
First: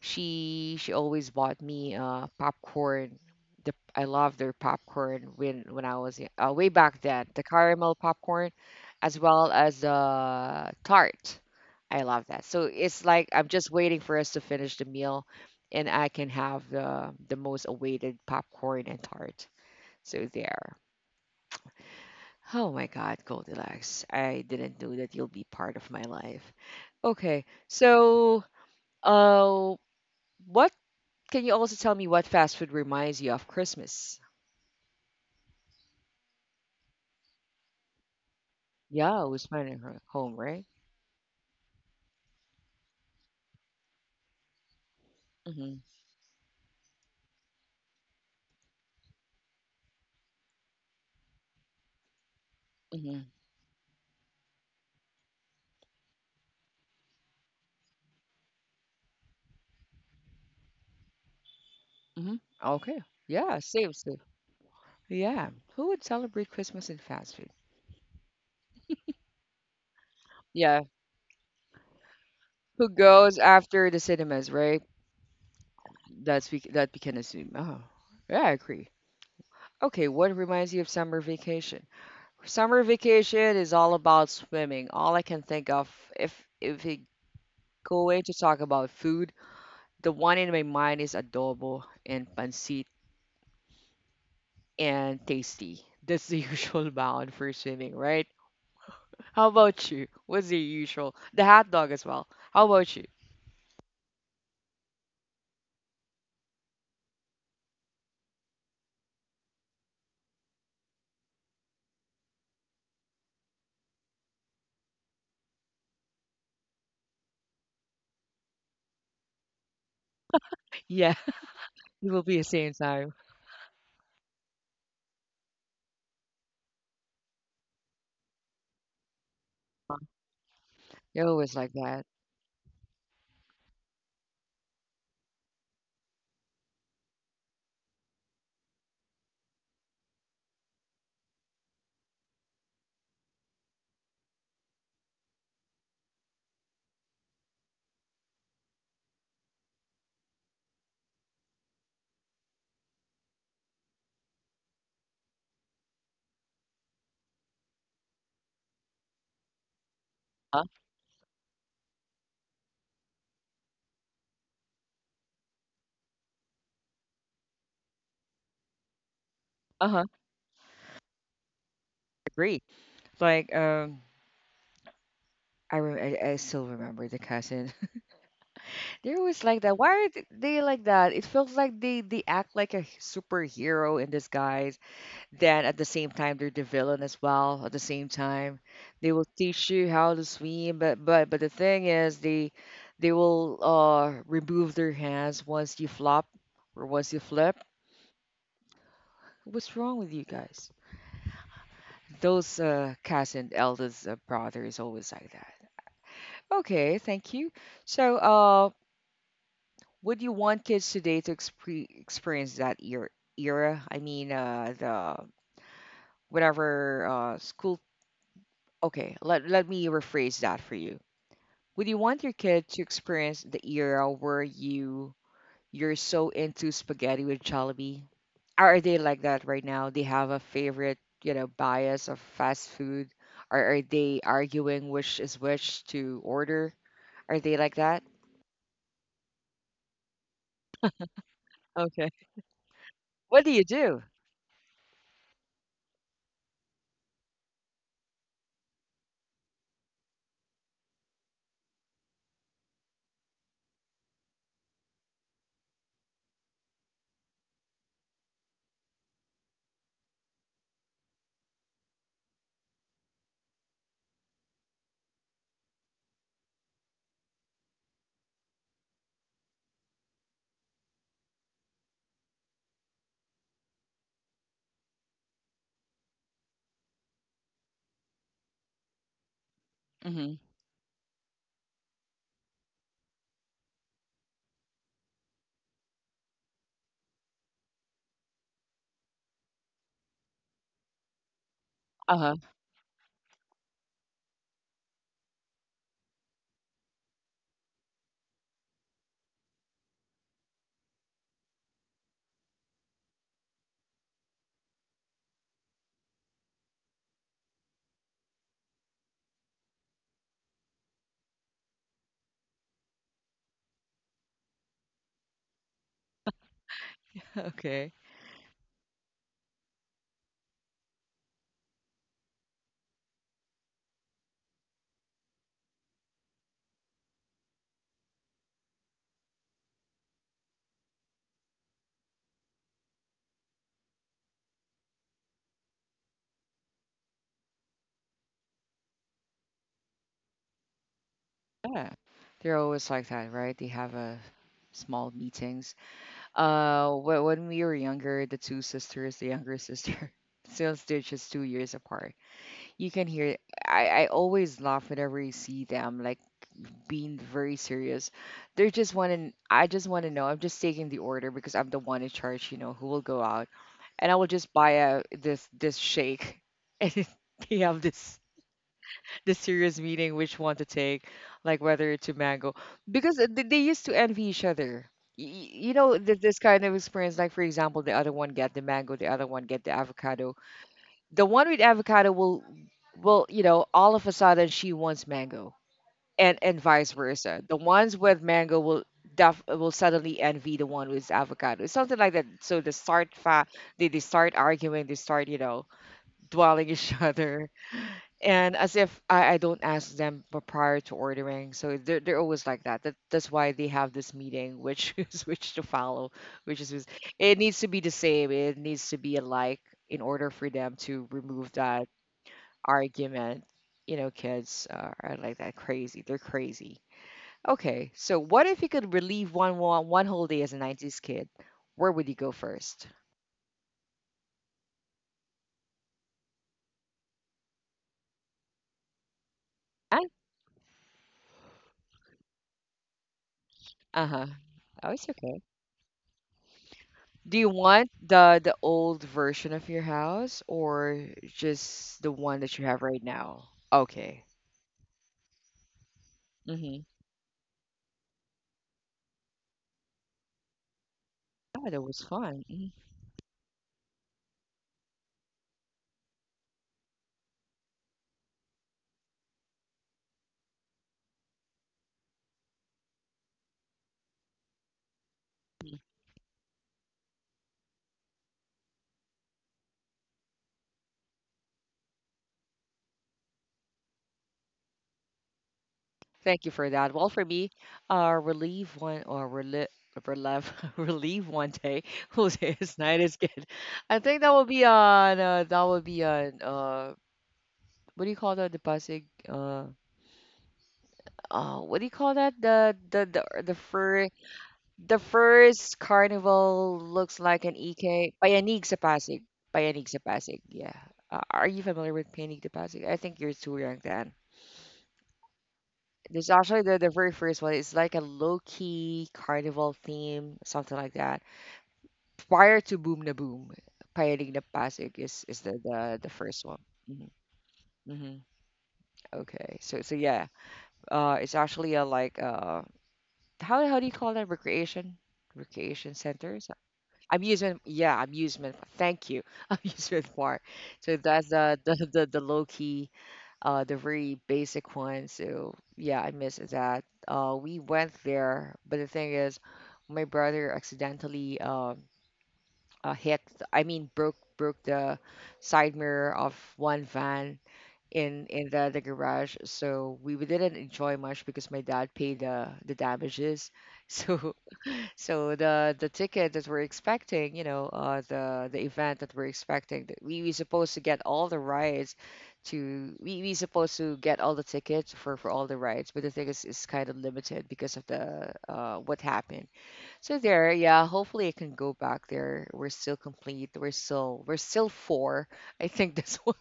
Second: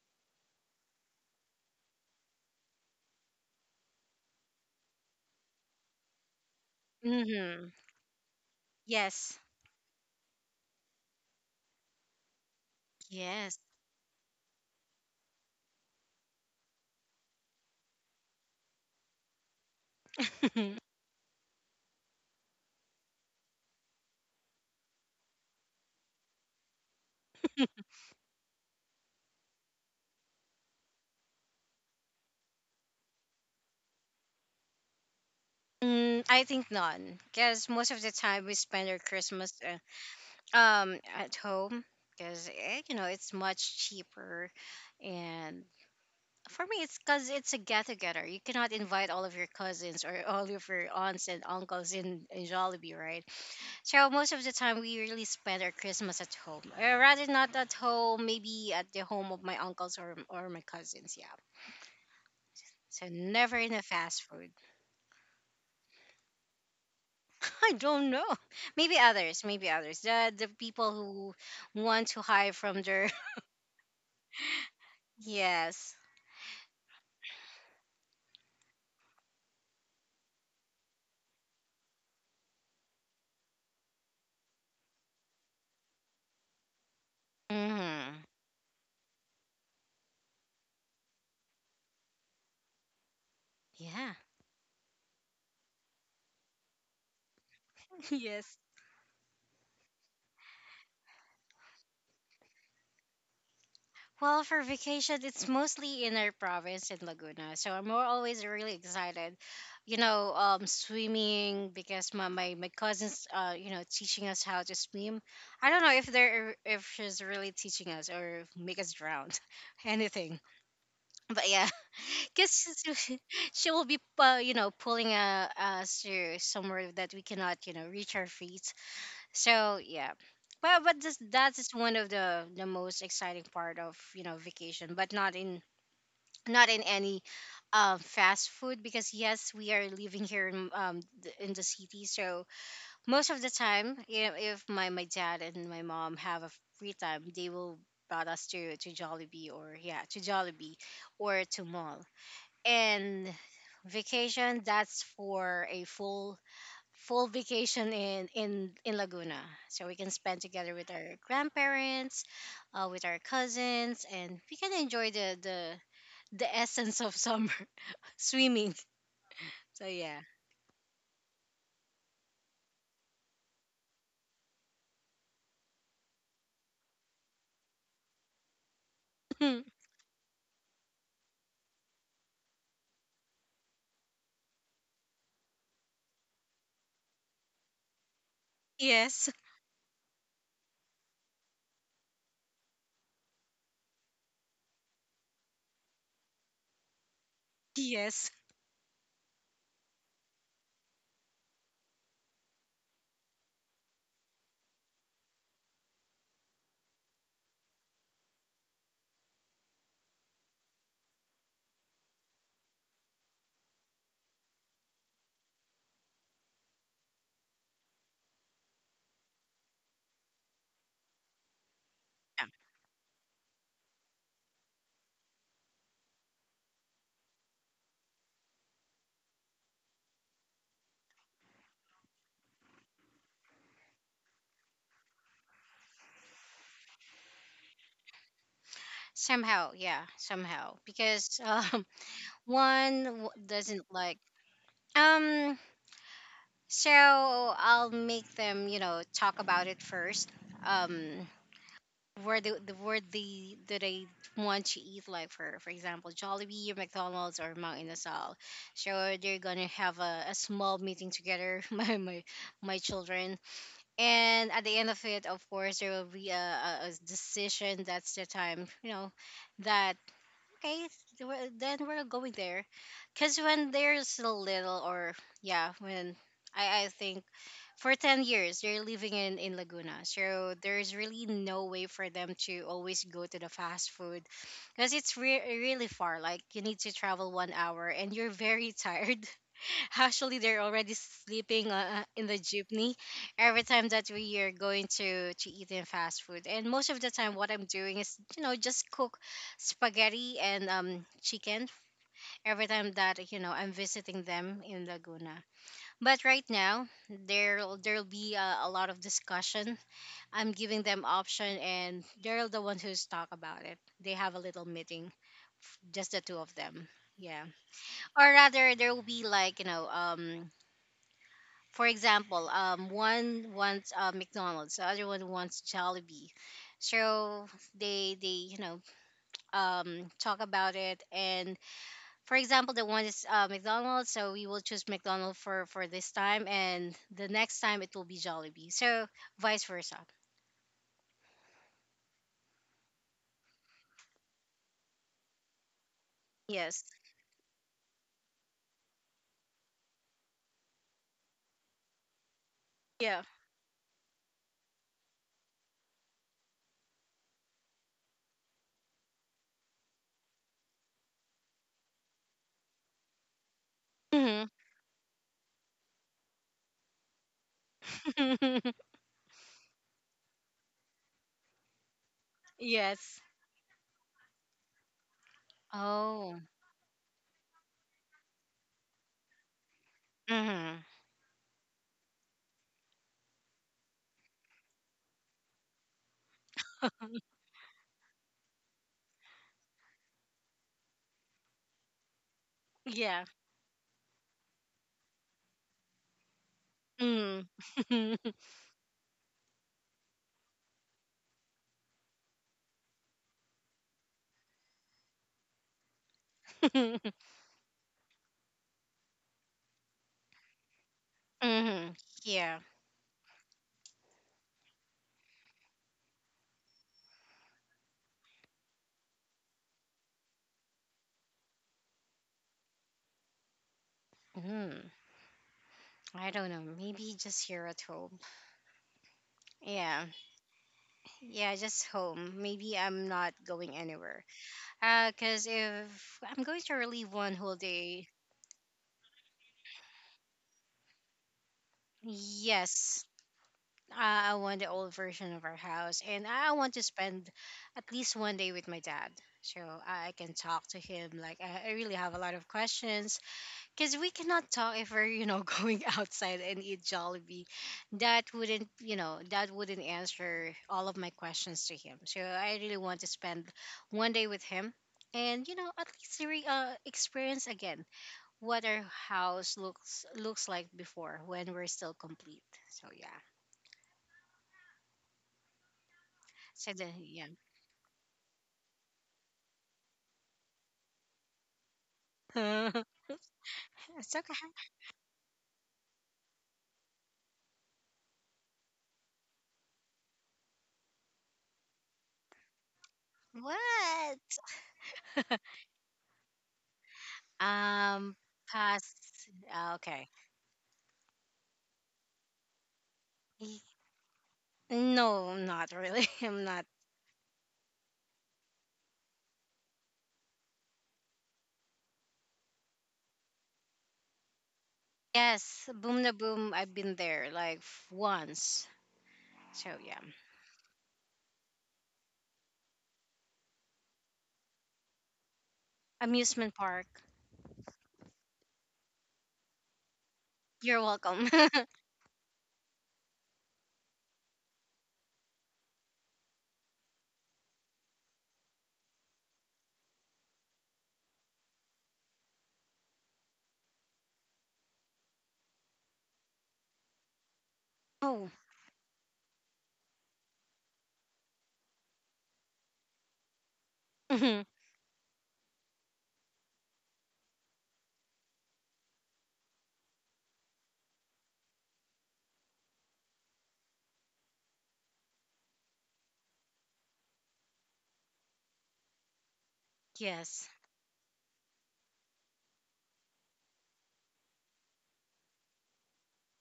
Speaker 1: She she always bought me uh popcorn. The I love their popcorn when when I was y- uh, way back then, the
Speaker 2: hmm
Speaker 1: caramel popcorn as
Speaker 2: Yes.
Speaker 1: well as the tart. I love that. So it's like I'm
Speaker 2: Yes.
Speaker 1: just waiting for us to finish the meal and I can have the the most awaited popcorn and tart. So there. Oh my God, Goldilocks. I didn't know that you'll be part of my life. Okay. So, uh, what can you also tell me what fast food reminds you of Christmas?
Speaker 2: Mm, I think none, because most of the time we spend our
Speaker 1: Yeah, we
Speaker 2: Christmas
Speaker 1: spend it ho-
Speaker 2: uh,
Speaker 1: home, right?
Speaker 2: um at home, because you know it's much cheaper, and
Speaker 1: Mm-hmm.
Speaker 2: for me it's because it's a get together. You cannot invite all of your cousins or all of your aunts and uncles in in Jollibee,
Speaker 1: Mm-hmm.
Speaker 2: right? So most of the time we really spend our Christmas at home, or rather not at home, maybe at the home of my uncles or or my cousins. Yeah,
Speaker 1: Mm-hmm. Okay.
Speaker 2: so
Speaker 1: Yeah,
Speaker 2: never in a
Speaker 1: same, same.
Speaker 2: fast food.
Speaker 1: Yeah. Who would celebrate Christmas in fast food?
Speaker 2: I don't know. Maybe others, maybe others. The the
Speaker 1: Yeah.
Speaker 2: people who want to hide from
Speaker 1: Who
Speaker 2: their
Speaker 1: goes after the cinemas, right?
Speaker 2: yes.
Speaker 1: That's we that we can assume. Oh. Yeah, I agree. Okay, what reminds you of summer vacation? Summer vacation is all about swimming. All I can think of if if we go
Speaker 2: hmm
Speaker 1: in to talk about food, the one in my mind is adobo and pancit
Speaker 2: Yeah.
Speaker 1: and tasty. That's the usual bound for swimming, right?
Speaker 2: yes.
Speaker 1: How about you? What's the usual? The hot dog as well. How about you?
Speaker 2: Well, for vacation, it's mostly in our province in Laguna, so I'm more always really excited. You know, um, swimming because my my, my cousins, uh, you know, teaching us how to swim. I don't know if they're if she's really teaching us or make us drown, anything.
Speaker 1: Yeah,
Speaker 2: But yeah
Speaker 1: it will be the same
Speaker 2: because
Speaker 1: time.
Speaker 2: she will be uh, you know pulling uh, us to somewhere that we cannot you know reach our feet, so yeah. Well but this,
Speaker 1: It always
Speaker 2: that is
Speaker 1: like
Speaker 2: one
Speaker 1: that.
Speaker 2: of the the most exciting part of you know vacation, but not in not in any um, fast food, because yes, we are living here in um th- in the city. So most of the time you know, if my my dad and my mom have a free time, they will brought us to to Jollibee, or yeah to Jollibee or to mall. And vacation, that's for a full full vacation in in in Laguna, so we can spend
Speaker 1: Huh?
Speaker 2: together with our grandparents, uh, with our cousins, and we can enjoy the the the essence of summer, swimming, so
Speaker 1: Uh-huh.
Speaker 2: yeah.
Speaker 1: Agree. Like um, I, rem- I I still remember the cousin. They always like that. Why are th- they like that? It feels like they they act like a h- superhero in disguise. Then at the same time, they're the villain as well. At the same time, they will
Speaker 2: yes.
Speaker 1: teach you how to swim, but but but the thing is, they they will uh remove their hands once you flop or once you flip.
Speaker 2: Yes.
Speaker 1: What's wrong with you guys? Those uh, cousin, eldest uh, brother is always like that. Okay, thank you. So, uh, would you want kids today to expre experience that era? Era? I mean, uh, the whatever uh, school. Okay, let let me rephrase that for you. Would you want your
Speaker 2: Yeah.
Speaker 1: kid to experience the era where you you're so into spaghetti with Jollibee? Are are they like that right now? They have a favorite, you know, bias of fast food, or are they arguing which is which to order? Are they like that?
Speaker 2: somehow yeah somehow because um
Speaker 1: Okay.
Speaker 2: one w-
Speaker 1: What do you
Speaker 2: doesn't
Speaker 1: do?
Speaker 2: like. um so I'll make them you know talk about it first. Um where the the where they do they want to eat, like for for example Jollibee or McDonald's or Mount Inasal. So they're gonna have a, a small meeting together, my, my my children. And at the end of it, of course, there will be a, a, a decision. That's the time you know that, okay, th- we're- then we're going there. Because when there's a little, or yeah, when I, I think for ten years, they're living in, in Laguna.
Speaker 1: Hmm.
Speaker 2: So there's really no way for them to always go to the fast food because it's re- really far. Like you need to travel one hour and you're very tired. Actually, they're already sleeping uh, uh, in
Speaker 1: Uh-huh.
Speaker 2: the jeepney every time that we are going to to eat in fast food. And most of the time, what I'm doing is you know just cook spaghetti and um chicken every time that you know I'm visiting them in Laguna. But right now, there'll there'll be a, a lot of discussion. I'm giving them option, and they're the ones who's talk about it. They have a little meeting, f- just the two of them. Yeah.
Speaker 1: Okay.
Speaker 2: Or rather there will be like you know um for example, um, one wants uh, McDonald's, the other one wants Jollibee. So they they you know um, talk about it, and for example, the one is uh, McDonald's, so we will choose McDonald's for for this time, and the next time it will be Jollibee. So vice versa.
Speaker 1: Yeah. They're always like that, right? They have a small meetings.
Speaker 2: Yes.
Speaker 1: Uh, wh- when we were younger, the two sisters, the younger sister, since they're just two years apart, you can
Speaker 2: Yeah.
Speaker 1: hear I, I always laugh whenever you see them, like being very serious. They're just want to, I just want to know. I'm just taking the order because I'm the one in charge, you know, who will go out. And I will
Speaker 2: hmm
Speaker 1: just buy a this this shake. And they have this this serious meeting which one to take, like whether to mango. Because
Speaker 2: yes.
Speaker 1: they, they used to envy each other. Y- y- You know, th-
Speaker 2: Oh.
Speaker 1: this kind of experience, like for example, the other one get the mango, the other one get the avocado.
Speaker 2: hmm
Speaker 1: The one with avocado will will you know all of a sudden she wants mango, and and vice versa the ones with mango will def- will suddenly envy the one with avocado, something like that. So they start
Speaker 2: Yeah.
Speaker 1: fa- they, they start arguing, they start you know dwelling each other,
Speaker 2: Mm-hmm.
Speaker 1: and as if i, I don't ask them p- prior to ordering, so they're, they're always like that. That that's why they have this meeting which is which to follow which is is- it needs to be the same, it needs to be alike in order for them to remove that
Speaker 2: hmm Yeah.
Speaker 1: argument. You know, kids are, are like that, crazy. They're crazy. Okay, so what if you could relieve one one, one whole day as a nineties kid? Where would you go first?
Speaker 2: hmm I don't know. Maybe just here at home.
Speaker 1: And
Speaker 2: Yeah, yeah, just home. Maybe I'm not going anywhere.
Speaker 1: uh-huh. Oh, it's
Speaker 2: Uh,
Speaker 1: okay.
Speaker 2: cause if I'm going to relieve one
Speaker 1: Do you
Speaker 2: whole
Speaker 1: want
Speaker 2: day,
Speaker 1: the the old version of your house or just the one that you have
Speaker 2: yes,
Speaker 1: right now? Okay.
Speaker 2: I I want the old version of our house, and I want to
Speaker 1: Mm-hmm.
Speaker 2: spend at least one day with my dad, so I I can talk to him. Like I I
Speaker 1: Oh, that
Speaker 2: really
Speaker 1: was
Speaker 2: have a lot
Speaker 1: fun.
Speaker 2: of
Speaker 1: Mhm.
Speaker 2: questions, because we cannot talk if we're you know going outside and eat Jollibee. That wouldn't you know that wouldn't answer all of my questions to him. So I really want to spend one day with him and you know at least re- uh, experience again what our house looks looks like before when we're still complete. So yeah.
Speaker 1: Thank you for
Speaker 2: So
Speaker 1: that.
Speaker 2: then
Speaker 1: Well, for
Speaker 2: yeah.
Speaker 1: me, uh, relieve one or relive. Relive, relieve one day. Who's his night is good. I
Speaker 2: It's
Speaker 1: think
Speaker 2: okay.
Speaker 1: that would be on. Uh, that would be on. Uh, what do you call that? The Pasig. Uh, uh, what do you call that? The the the the fir
Speaker 2: What?
Speaker 1: the first carnival looks like an E K.
Speaker 2: Um,
Speaker 1: Payanig sa Pasig.
Speaker 2: Past. Ah,
Speaker 1: Payanig sa
Speaker 2: okay.
Speaker 1: Pasig. Yeah. Uh, are you familiar with Payanig sa Pasig? I think you're too young then.
Speaker 2: No, not really.
Speaker 1: There's
Speaker 2: I'm
Speaker 1: actually
Speaker 2: not.
Speaker 1: the, the very first one. It's like a low key carnival theme, something like that. Prior to Boom na Boom, Payaling na Pasig is, is the,
Speaker 2: Yes,
Speaker 1: the,
Speaker 2: Boom
Speaker 1: the
Speaker 2: na
Speaker 1: first
Speaker 2: Boom.
Speaker 1: one.
Speaker 2: I've been
Speaker 1: hmm
Speaker 2: there like f-
Speaker 1: hmm
Speaker 2: once.
Speaker 1: Okay,
Speaker 2: So
Speaker 1: so so
Speaker 2: yeah,
Speaker 1: yeah, uh, it's actually a like uh, how how do you call that recreation? Recreation centers,
Speaker 2: amusement park.
Speaker 1: amusement, yeah, amusement. Thank you, amusement park.
Speaker 2: You're
Speaker 1: So
Speaker 2: welcome.
Speaker 1: that's the the the, the low key uh, the very basic one. So yeah, I miss that. Uh, we went there, but the thing is, my brother accidentally uh, uh, hit. I mean, broke broke the side mirror of one van in
Speaker 2: Oh,
Speaker 1: in the, the garage. So we, we didn't enjoy much because my dad paid the the damages. So
Speaker 2: mhm,
Speaker 1: so the the ticket that we're expecting, you know, uh, the the event that we're expecting, that we we supposed to get all the rides, to we we supposed to get all the tickets for for all the rides, but the thing is, it's kind of limited because of the uh what happened. So
Speaker 2: yes.
Speaker 1: there, yeah, hopefully I can go back there. We're still complete. We're still we're still four. I think that's what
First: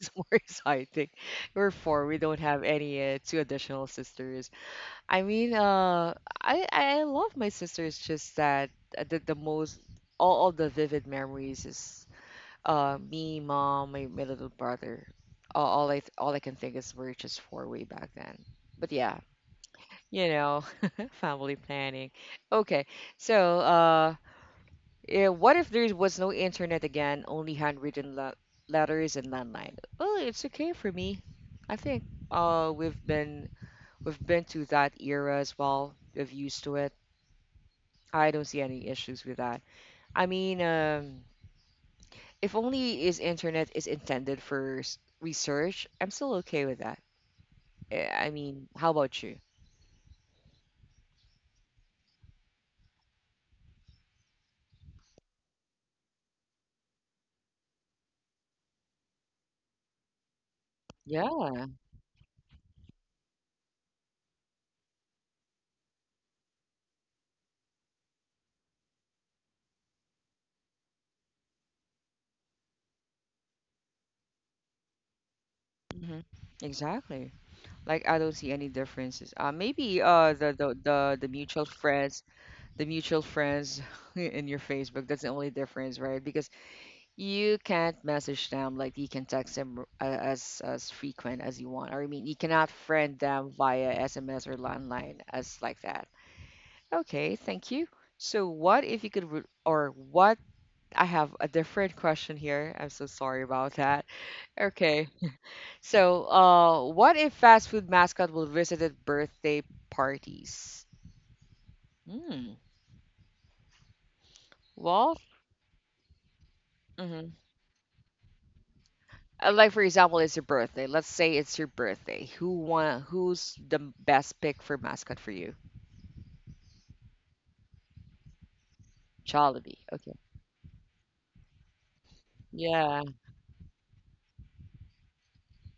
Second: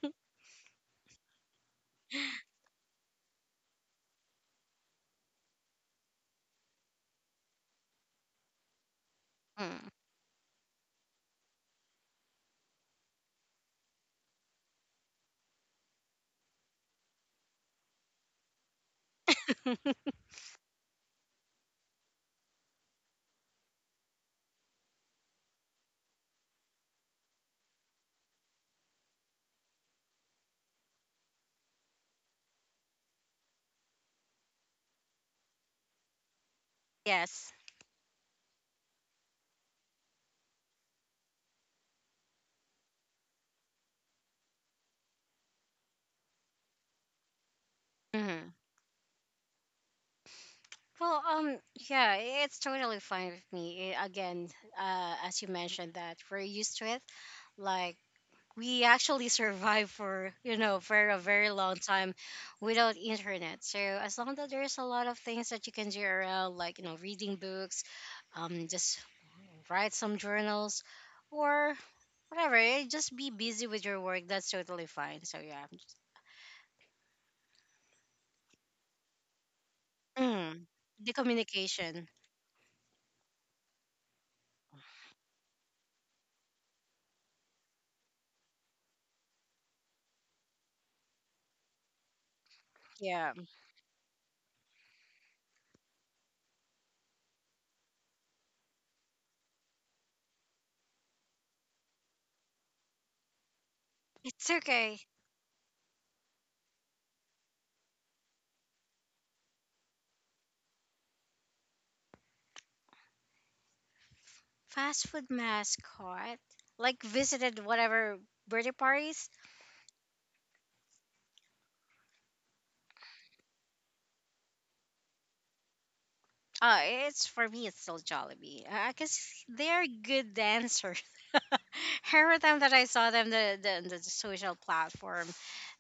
Speaker 1: is more exciting. We're four. We don't have any uh, two additional sisters. I mean, uh, I I love my sister. It's just that uh, the, the most, all of the vivid memories is uh me, mom, my, my little brother. All, all I th- all I can think is we're just four way back then. But yeah,
Speaker 2: Mm,
Speaker 1: you know, family planning. Okay, so uh, yeah, what if there was no internet again? Only handwritten le- letters and landline. Well, it's okay for me. I think uh we've been, we've been to that era as well. We've used to it.
Speaker 2: yes.
Speaker 1: I don't see any issues with that. I mean, um, if only is internet is intended for s- research, I'm still okay with that. Eh, I
Speaker 2: hmm
Speaker 1: mean, how about you?
Speaker 2: Well, um, yeah, it's totally fine with me. Eh, again, uh, as you mentioned that we're used to it. Like we actually survive for you know for a
Speaker 1: Yeah.
Speaker 2: very long time without internet, so as long as there's a lot of things that you can do around, like you know reading books, um just write some journals or whatever, eh, just be busy with your work, that's totally fine, so yeah.
Speaker 1: hmm Exactly. Like I don't see any differences. Uh, maybe uh the
Speaker 2: Mm,
Speaker 1: the
Speaker 2: the
Speaker 1: the, the mutual
Speaker 2: communication.
Speaker 1: friends, the mutual friends in your Facebook. That's the only difference, right? Because you can't message them like you can text them r- a- as as frequent as you want. Or I mean, you cannot friend
Speaker 2: Yeah,
Speaker 1: them via S M S or landline as like that. Okay, thank you. So what if you could re- or what, I have a different question here. I'm so sorry about that.
Speaker 2: it's okay.
Speaker 1: Okay. So, uh, what if fast food mascot will visit at birthday parties? Hmm.
Speaker 2: Fast
Speaker 1: Well,
Speaker 2: food mascot. Like
Speaker 1: mhm.
Speaker 2: visited whatever birthday parties.
Speaker 1: Uh, like for example, it's your birthday. Let's say it's your birthday. Who want? Who's the best pick for mascot for you?
Speaker 2: Oh, it's for me. It's still Jollibee because
Speaker 1: Jollibee.
Speaker 2: they're
Speaker 1: Okay.
Speaker 2: good dancers. Every time that I
Speaker 1: Yeah.
Speaker 2: saw them, the, the the social platform,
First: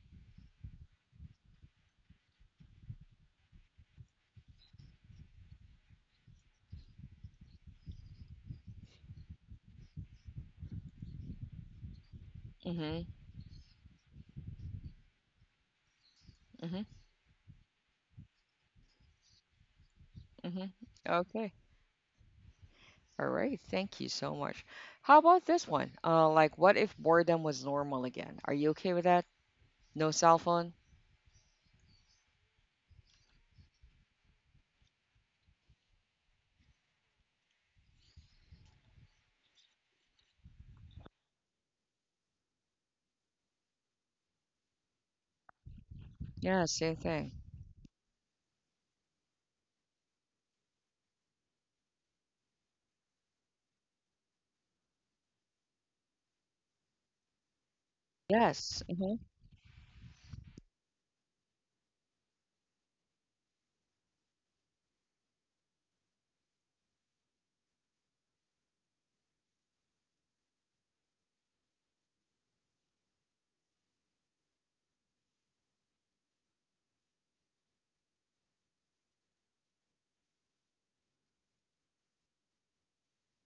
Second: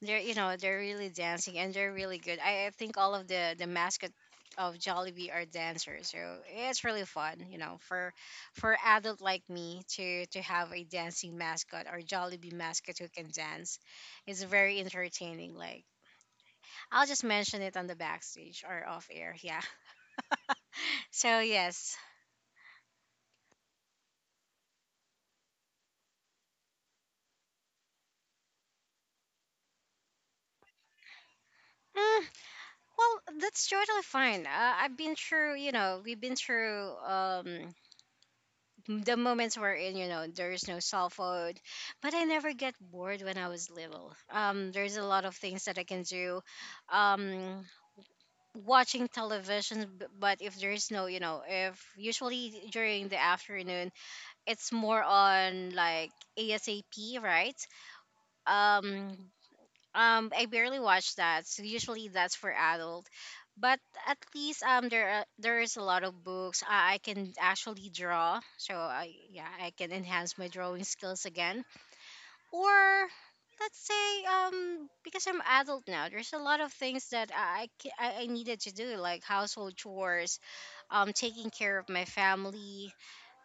Speaker 2: they're you know they're really dancing and they're really good. I, I think all of the the mascot of Jollibee are dancers, so it's really fun. You know, for for adult like me to to have a dancing mascot or Jollibee mascot
Speaker 1: Mhm.
Speaker 2: who can dance is very entertaining. Like
Speaker 1: Mhm.
Speaker 2: I'll just mention it on the backstage or off air. Yeah.
Speaker 1: Mhm.
Speaker 2: So
Speaker 1: Okay.
Speaker 2: yes.
Speaker 1: All right. Thank you so much. How about this one? Uh, like, what if boredom was normal again? Are you okay with that? No cell phone.
Speaker 2: Mm, well, that's totally fine. Uh, I've been through, you know, we've been through um, the moments where in, you know, there is no cell phone, but I never get bored when I was little. Um, there's a lot of things that I can do.
Speaker 1: Yeah. Same thing.
Speaker 2: Um, Watching television, b- but if there is no, you know, if usually during the afternoon, it's more on like ASAP, right?
Speaker 1: Yes.
Speaker 2: Um,
Speaker 1: Mhm.
Speaker 2: um, I barely watch that. So usually that's for adult. But at least um there are, there is a lot of books I, I can actually draw. So I yeah, I can enhance my drawing skills again. Or let's say um because I'm adult now, there's a lot of things that I I, ca- I I needed to do, like household chores, um taking care of my family.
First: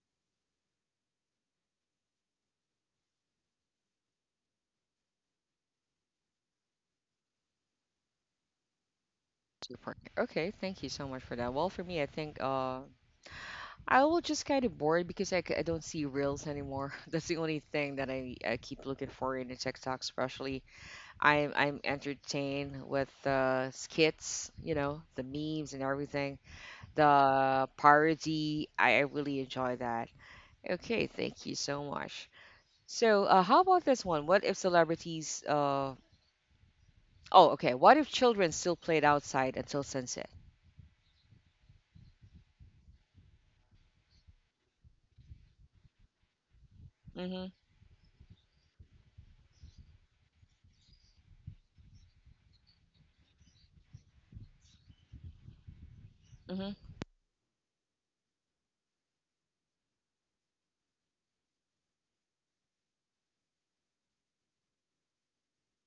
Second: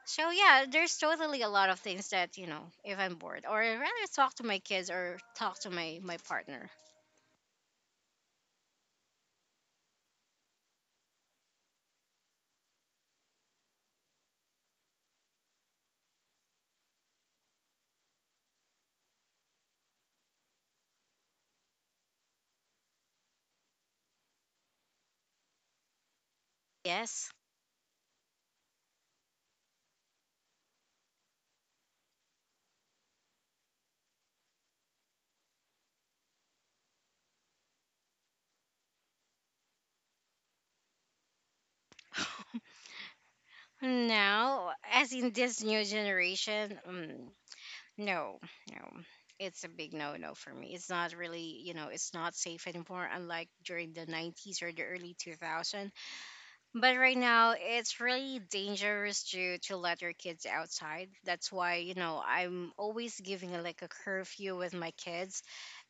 Speaker 2: So yeah, there's totally a lot of things that, you know, if I'm bored, or I'd rather talk to my kids or talk to my my partner.
Speaker 1: Super. Okay. Thank you so much for that. Well, for me, I think uh I will just kind of bored because I, c- I don't see reels anymore. That's the only thing that I, I keep looking for in the TikTok, especially. I'm I'm entertained with the skits, you know, the memes and everything,
Speaker 2: Yes.
Speaker 1: the parody. I, I really enjoy that. Okay, thank you so much. So, uh, how about this one? What if celebrities? Uh, oh, okay. What if children still played outside until sunset?
Speaker 2: No, as in this new generation, mm,
Speaker 1: Mm-hmm.
Speaker 2: no, no. It's a big no no for me. It's not really, you know, it's not safe anymore, unlike during the nineties or the early two thousands.
Speaker 1: Mm-hmm.
Speaker 2: But right now, it's really dangerous to, to let your kids outside. That's why, you know, I'm always giving a, like a curfew with my kids.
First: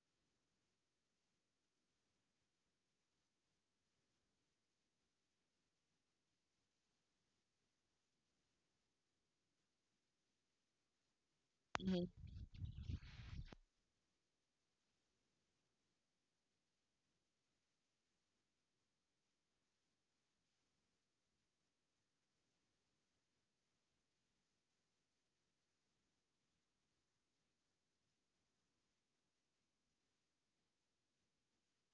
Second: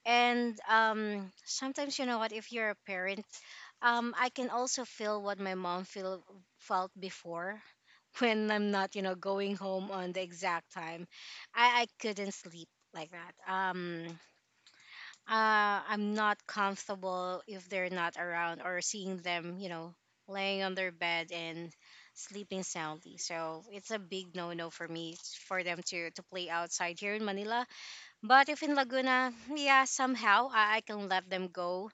Speaker 2: And um, sometimes, you know what, if you're a parent, um, I can also feel what my mom feel, felt before when I'm not, you know, going home on the exact time. I, I couldn't sleep like that. Um, uh, I'm not comfortable if they're not around or seeing them, you know, laying on their bed and sleeping soundly. So it's a big no-no for me for them to, to play outside here in Manila, but if in Laguna, yeah, somehow I, I can let them go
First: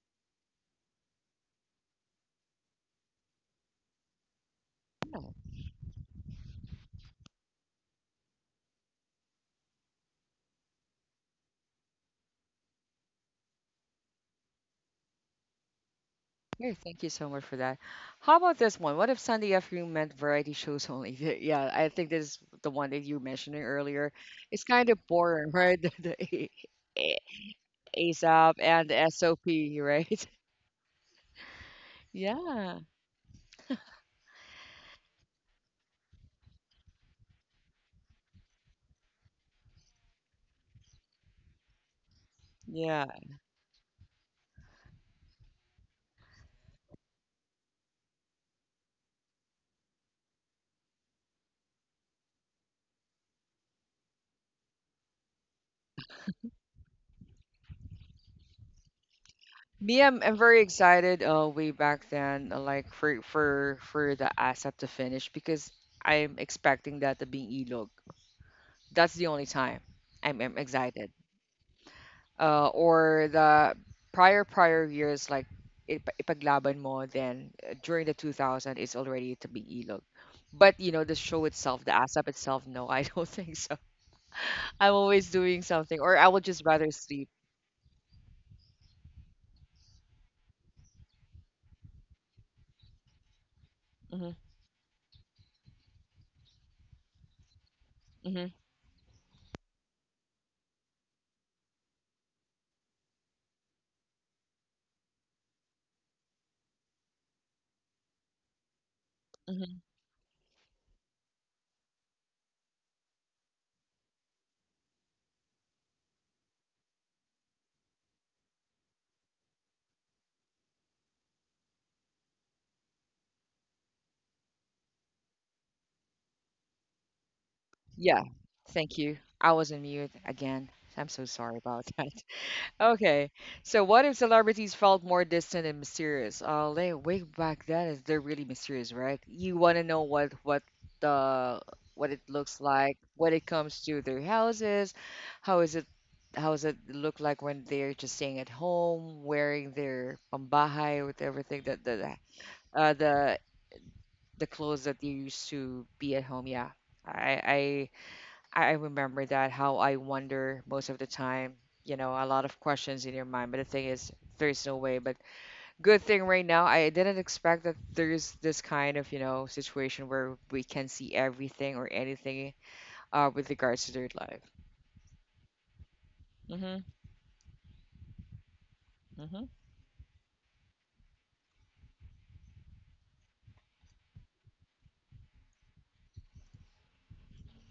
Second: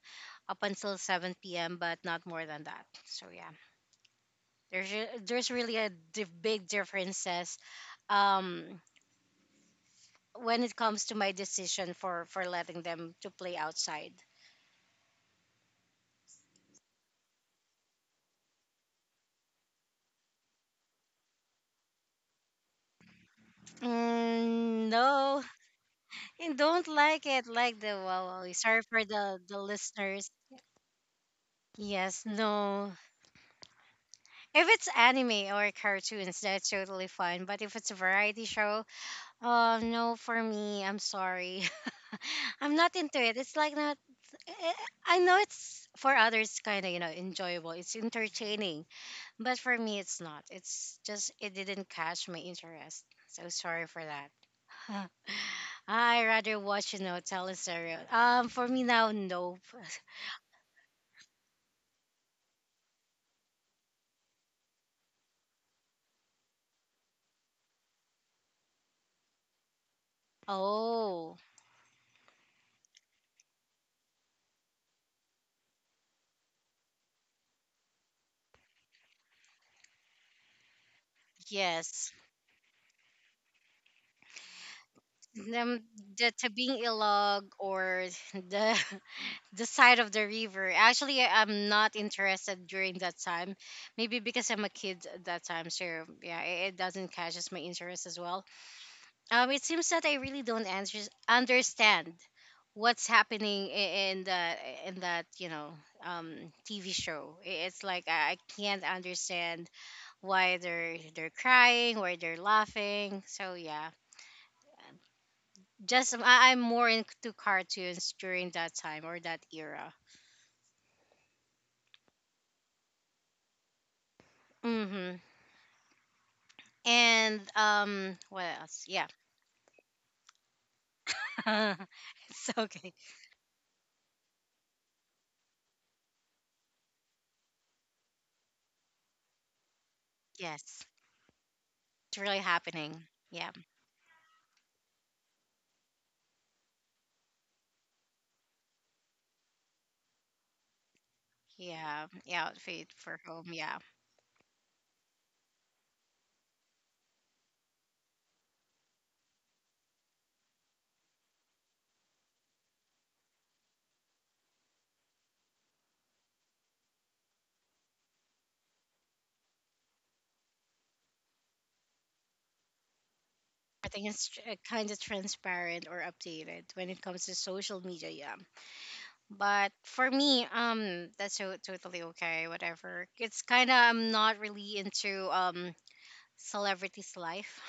Speaker 2: up until seven p m, but not more than that. So yeah, there's re-
Speaker 1: Mm-hmm.
Speaker 2: there's really a di- big differences um, when it comes to my decision for for letting them to play outside.
Speaker 1: Yeah, thank you so much for that. How about this one? What if Sunday afternoon meant variety shows only? Yeah, I think this is the one that you mentioned earlier. It's kind
Speaker 2: Mm,
Speaker 1: of
Speaker 2: no,
Speaker 1: boring, right? The, the A-
Speaker 2: I don't
Speaker 1: A-
Speaker 2: like it. Like the wow,
Speaker 1: ASAP
Speaker 2: wow. Sorry
Speaker 1: and the
Speaker 2: for the the
Speaker 1: S O P, right?
Speaker 2: listeners. Yes,
Speaker 1: Yeah,
Speaker 2: no. If it's anime or cartoons, that's totally fine. But if it's a variety show, oh no, for me, I'm sorry. I'm not
Speaker 1: yeah.
Speaker 2: into it. It's like not. eh, I know it's for others kind of you know enjoyable. It's entertaining, but for me, it's not. It's just it didn't catch my interest. So sorry for that. I rather watch you know teleseries. Um, for me now, nope.
Speaker 1: Me, I'm, I'm very excited. Uh, way back then, uh, like for for for the ASAP to finish because I'm expecting that to be Ilog. That's the only time I'm, I'm excited.
Speaker 2: Oh
Speaker 1: Uh, or the prior prior years like ip- ipaglaban mo, then uh, during the two thousand it's already to be ilog, but you know the show itself, the
Speaker 2: yes,
Speaker 1: asap itself, no, I don't think so. I'm always doing
Speaker 2: them
Speaker 1: something or I
Speaker 2: the
Speaker 1: would just
Speaker 2: Tabing
Speaker 1: rather sleep.
Speaker 2: Ilog or the the side of the river. Actually, I- I'm not interested during that time. Maybe
Speaker 1: hmm
Speaker 2: because I'm a kid at that time, so yeah, it, it doesn't catches my interest as well.
Speaker 1: hmm
Speaker 2: Um, it seems that I really don't answer, understand what's happening i- in the in that you know um T V show. I- It's like I, I can't understand
Speaker 1: hmm
Speaker 2: why they're they're crying, why they're laughing. So yeah, just I, I'm more into cartoons during that time or that era. Mm-hmm. And um,
Speaker 1: yeah,
Speaker 2: what else?
Speaker 1: thank
Speaker 2: Yeah,
Speaker 1: you. I was on mute again. I'm so sorry about that.
Speaker 2: it's okay.
Speaker 1: Okay, so what if celebrities felt more distant and mysterious? Uh, like way back then, is they're really mysterious, right? You want to know what what
Speaker 2: Yes, it's
Speaker 1: the, what it
Speaker 2: really
Speaker 1: looks
Speaker 2: happening.
Speaker 1: like, when it
Speaker 2: Yeah,
Speaker 1: comes to their houses, how is it, how does it look like when they're just staying at home, wearing their pambahay with everything that the
Speaker 2: yeah,
Speaker 1: the-
Speaker 2: yeah. Outfit
Speaker 1: uh
Speaker 2: for
Speaker 1: the
Speaker 2: home. Yeah,
Speaker 1: the clothes that they used to be at home. Yeah, I I remember that how I wonder most of the time, you know, a lot of questions in your mind. But the thing is, there's no way. But good thing right now, I didn't expect that there's this kind of, you know, situation where we can see everything or anything uh, with regards
Speaker 2: I
Speaker 1: to their
Speaker 2: think it's
Speaker 1: life.
Speaker 2: kind of transparent or updated
Speaker 1: Mm-hmm.
Speaker 2: when it comes to social media. Yeah,
Speaker 1: Mm-hmm.
Speaker 2: but for me, um, that's so totally okay. Whatever. It's kind of I'm not really into um celebrities' life.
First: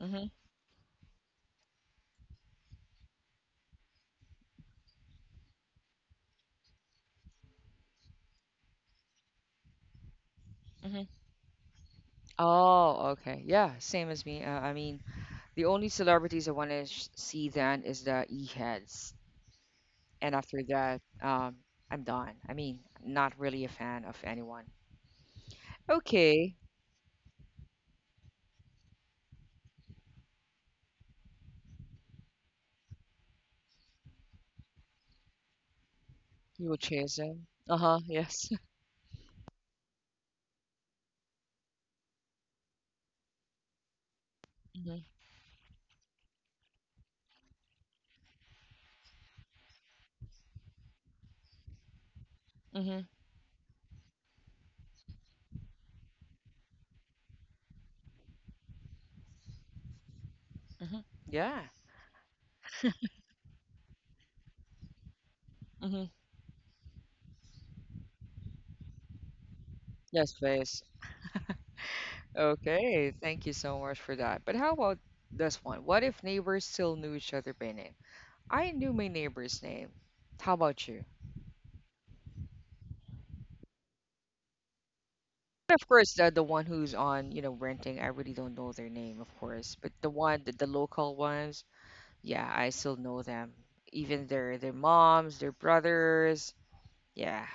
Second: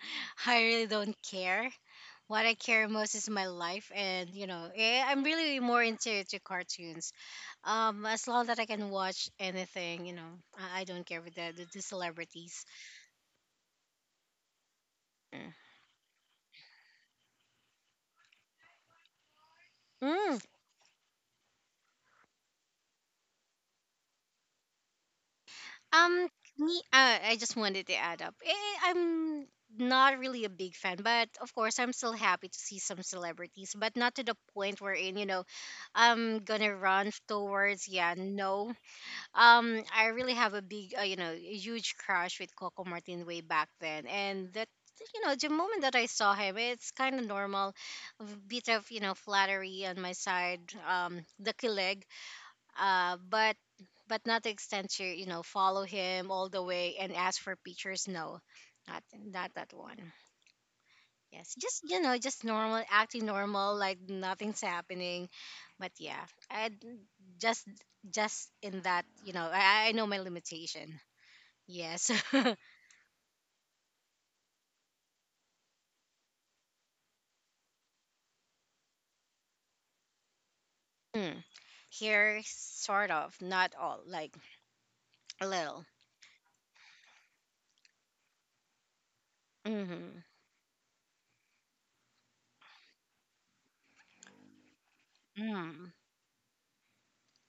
Speaker 1: Mm-hmm.
Speaker 2: I really don't care. What I care most is my life, and you know, eh, I'm really more into to cartoons. Um, as long that I can watch anything, you know, I, I
Speaker 1: Mm-hmm.
Speaker 2: don't care with the the, the celebrities.
Speaker 1: Oh, okay. Yeah, same as me. Uh, I mean,
Speaker 2: Mm.
Speaker 1: the only celebrities I want to sh- see then is the E-heads. And
Speaker 2: Mm.
Speaker 1: after that, um, I'm done. I mean, not really a fan of anyone.
Speaker 2: Um,
Speaker 1: Okay.
Speaker 2: Me, uh, I just wanted to add up. Eh, I'm not really a big fan, but of course, I'm still happy to see some celebrities, but not to the point wherein you know, I'm
Speaker 1: You
Speaker 2: gonna
Speaker 1: will
Speaker 2: run
Speaker 1: chase them.
Speaker 2: towards.
Speaker 1: Uh-huh,
Speaker 2: Yeah,
Speaker 1: yes.
Speaker 2: no, um I really have a big uh, you know huge crush with Coco Martin way back then. And that,
Speaker 1: Mm-hmm.
Speaker 2: you know, the moment that I saw him, it's kind of normal, a bit of, you know, flattery on my side, um the kilig,
Speaker 1: Mm-hmm.
Speaker 2: uh but but not the extent to, you know, follow him all the way and ask for pictures. No, not not that one.
Speaker 1: Mm-hmm. Yeah.
Speaker 2: Yes, just, you know, just normal, acting normal, like nothing's happening. But
Speaker 1: Mm-hmm.
Speaker 2: yeah, I just just in that, you know, I, I know my
Speaker 1: Yes, please.
Speaker 2: limitation. Yes.
Speaker 1: Okay. Thank you so much for that. But how about this one? What if neighbors still knew each other by name? I knew my neighbor's name. How about you?
Speaker 2: Hmm. Here, sort of, not all, like a little.
Speaker 1: Of course, the, the one who's on, you know, renting, I really don't know their name, of course. But the
Speaker 2: Mm-hmm.
Speaker 1: one, the, the local ones, yeah, I still know them. Even their their moms, their
Speaker 2: Mm.
Speaker 1: brothers. Yeah.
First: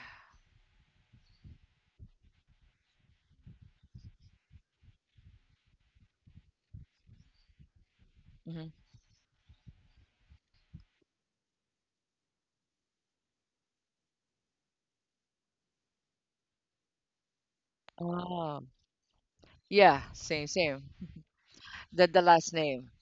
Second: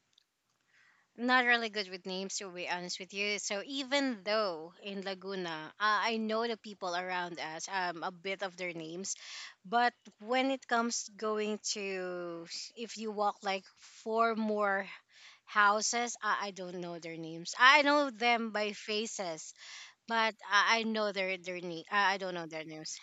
Speaker 2: Not really good with names, to be honest with you. So even though in Laguna, uh, I know the people around us, um a bit of
Speaker 1: Mm-hmm.
Speaker 2: their names. But when it comes going to s- if you walk like four more houses, i, I don't know their names. I know them
Speaker 1: Oh,
Speaker 2: by faces,
Speaker 1: yeah,
Speaker 2: but
Speaker 1: same,
Speaker 2: i, I
Speaker 1: same.
Speaker 2: know their their name.
Speaker 1: The
Speaker 2: I, I
Speaker 1: the
Speaker 2: don't know
Speaker 1: last
Speaker 2: their
Speaker 1: name,
Speaker 2: names.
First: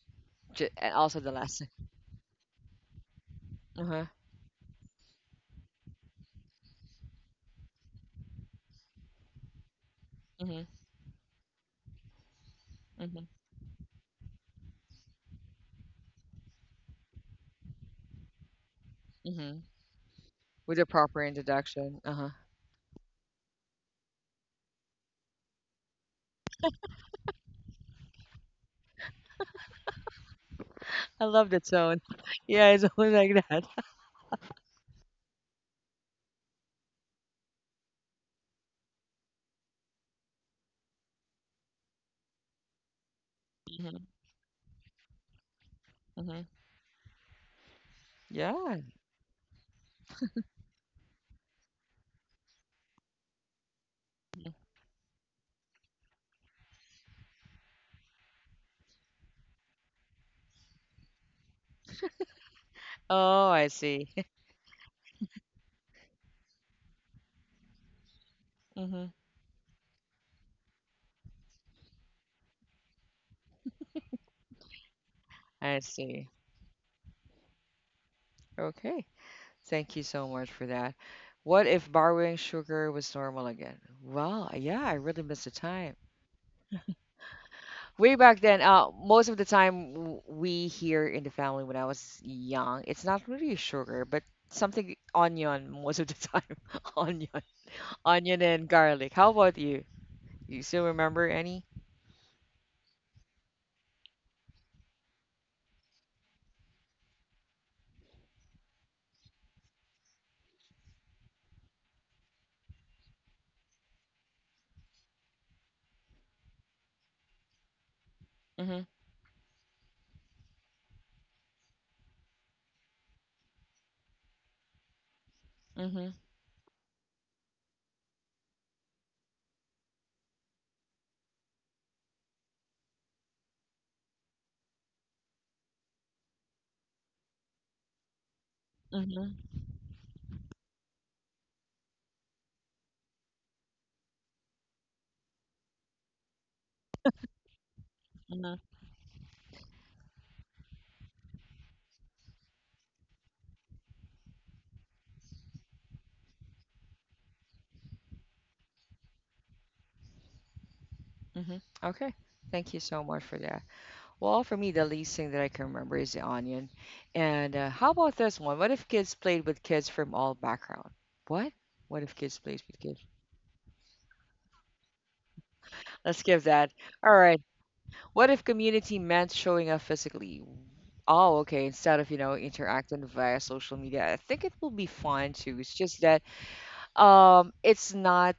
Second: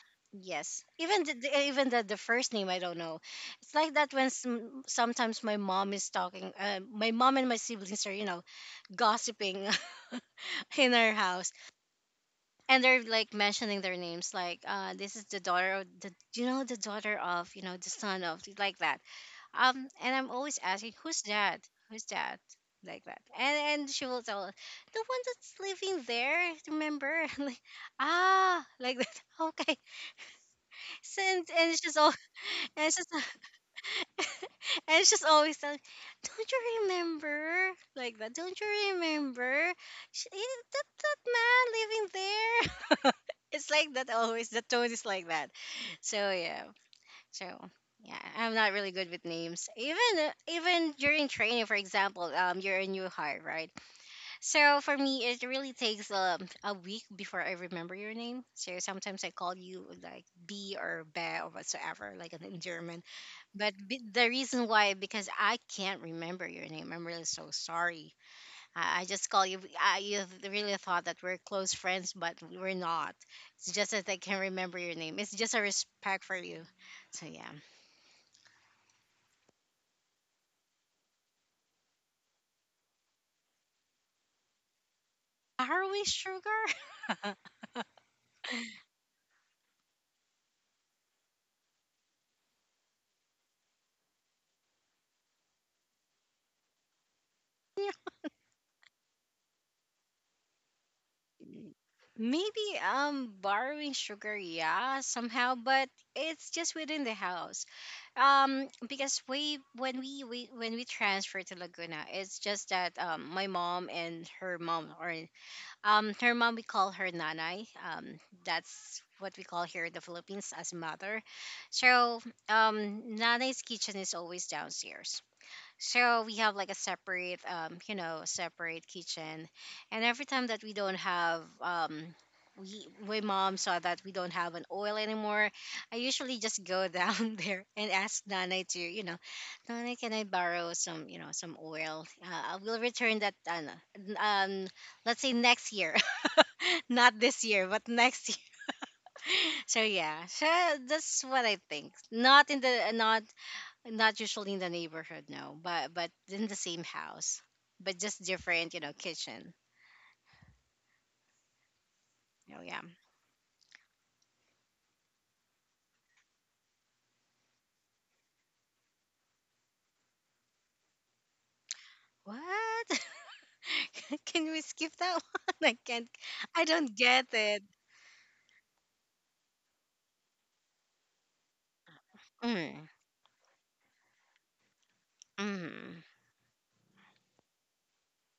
Speaker 1: j-
Speaker 2: Yes,
Speaker 1: and also
Speaker 2: even
Speaker 1: the
Speaker 2: the, the-
Speaker 1: last
Speaker 2: even
Speaker 1: name.
Speaker 2: the, the first name I don't know. It's like
Speaker 1: Uh-huh.
Speaker 2: that. When some, sometimes my mom is talking, uh, my mom and my siblings are, you know, gossiping
Speaker 1: Mhm.
Speaker 2: in our house, and they're
Speaker 1: Mhm.
Speaker 2: like mentioning their names, like, uh this is the daughter of the, you know, the daughter of, you know, the son, of like that.
Speaker 1: Mhm.
Speaker 2: Um and I'm always
Speaker 1: With a
Speaker 2: asking, who's
Speaker 1: proper
Speaker 2: that?
Speaker 1: introduction.
Speaker 2: Who's
Speaker 1: Uh-huh.
Speaker 2: that? Like that. And and she will tell us, the one that's living there, remember? I'm like, ah, like that. Okay. So,
Speaker 1: I
Speaker 2: and,
Speaker 1: love that
Speaker 2: and she's
Speaker 1: tone.
Speaker 2: all,
Speaker 1: Yeah, it's
Speaker 2: and she's,
Speaker 1: always like that.
Speaker 2: and she's always telling, "Don't you remember?" Like that. Don't you remember? She, eh, that that man living there. It's like
Speaker 1: Mhm.
Speaker 2: that always. The tone is like that. So
Speaker 1: Mhm.
Speaker 2: yeah. So yeah, I'm not
Speaker 1: Yeah.
Speaker 2: really good with names. Even uh, even during training, for example, um, you're a new hire, right? So for me, it really takes um a week before I remember your name. So sometimes I call you like B or Be or whatsoever, like an endearment.
Speaker 1: Oh, I
Speaker 2: But be-
Speaker 1: see.
Speaker 2: the reason why, because I can't remember your name. I'm really so sorry. I, I
Speaker 1: Mhm.
Speaker 2: just call you. I, you really thought that we're close friends, but we're not. It's just that I can't remember your name. It's just a
Speaker 1: I
Speaker 2: respect
Speaker 1: see.
Speaker 2: for you. So yeah,
Speaker 1: Okay. Thank you so much for that. What if borrowing sugar was normal again? Well, yeah, I really miss the time.
Speaker 2: borrowing sugar.
Speaker 1: Way back then, uh, most of the time, w- we here in the family when I was young, it's not really sugar, but something onion most of the time. Onion,
Speaker 2: Yeah,
Speaker 1: onion and garlic, how about you? You still remember any?
Speaker 2: maybe, um borrowing sugar. Yeah, somehow, but it's just within the house. Um, because we, when we, we when we transferred to Laguna, it's just that, um my mom and her mom are, Um, her mom, we call her nanay. Um,
Speaker 1: hmm
Speaker 2: that's what we call here in the Philippines as mother. So, um, nanay's kitchen is always downstairs.
Speaker 1: hmm hmm
Speaker 2: So we have like a separate, um, you know, separate kitchen, and every time that we don't have, um, we, my mom saw that we don't have an oil anymore. I usually just go down there and ask nanay to, you know, nanay, can I borrow some, you know, some oil? Uh, I will return that, uh, um, let's say next year. Not this year, but next year.
Speaker 1: mm-hmm
Speaker 2: So yeah, so that's what I think. Not in the not not usually in the neighborhood, no, but but in the same house, but just different, you know, kitchen.
Speaker 1: hmm okay,
Speaker 2: Oh
Speaker 1: thank you
Speaker 2: yeah.
Speaker 1: so much for that. Well, for me, the least thing that I can remember is the onion. And uh, how about this one, what if kids played with kids from all background? what what if kids played with
Speaker 2: What?
Speaker 1: kids,
Speaker 2: Can we skip that one? I can't.
Speaker 1: let's give
Speaker 2: I
Speaker 1: that.
Speaker 2: don't
Speaker 1: All
Speaker 2: get
Speaker 1: right.
Speaker 2: it.
Speaker 1: What if community meant showing up physically? Oh, okay. Instead of, you know,
Speaker 2: Mm,
Speaker 1: interacting via social media, I think it will be fine too. It's just
Speaker 2: mm,
Speaker 1: that um it's not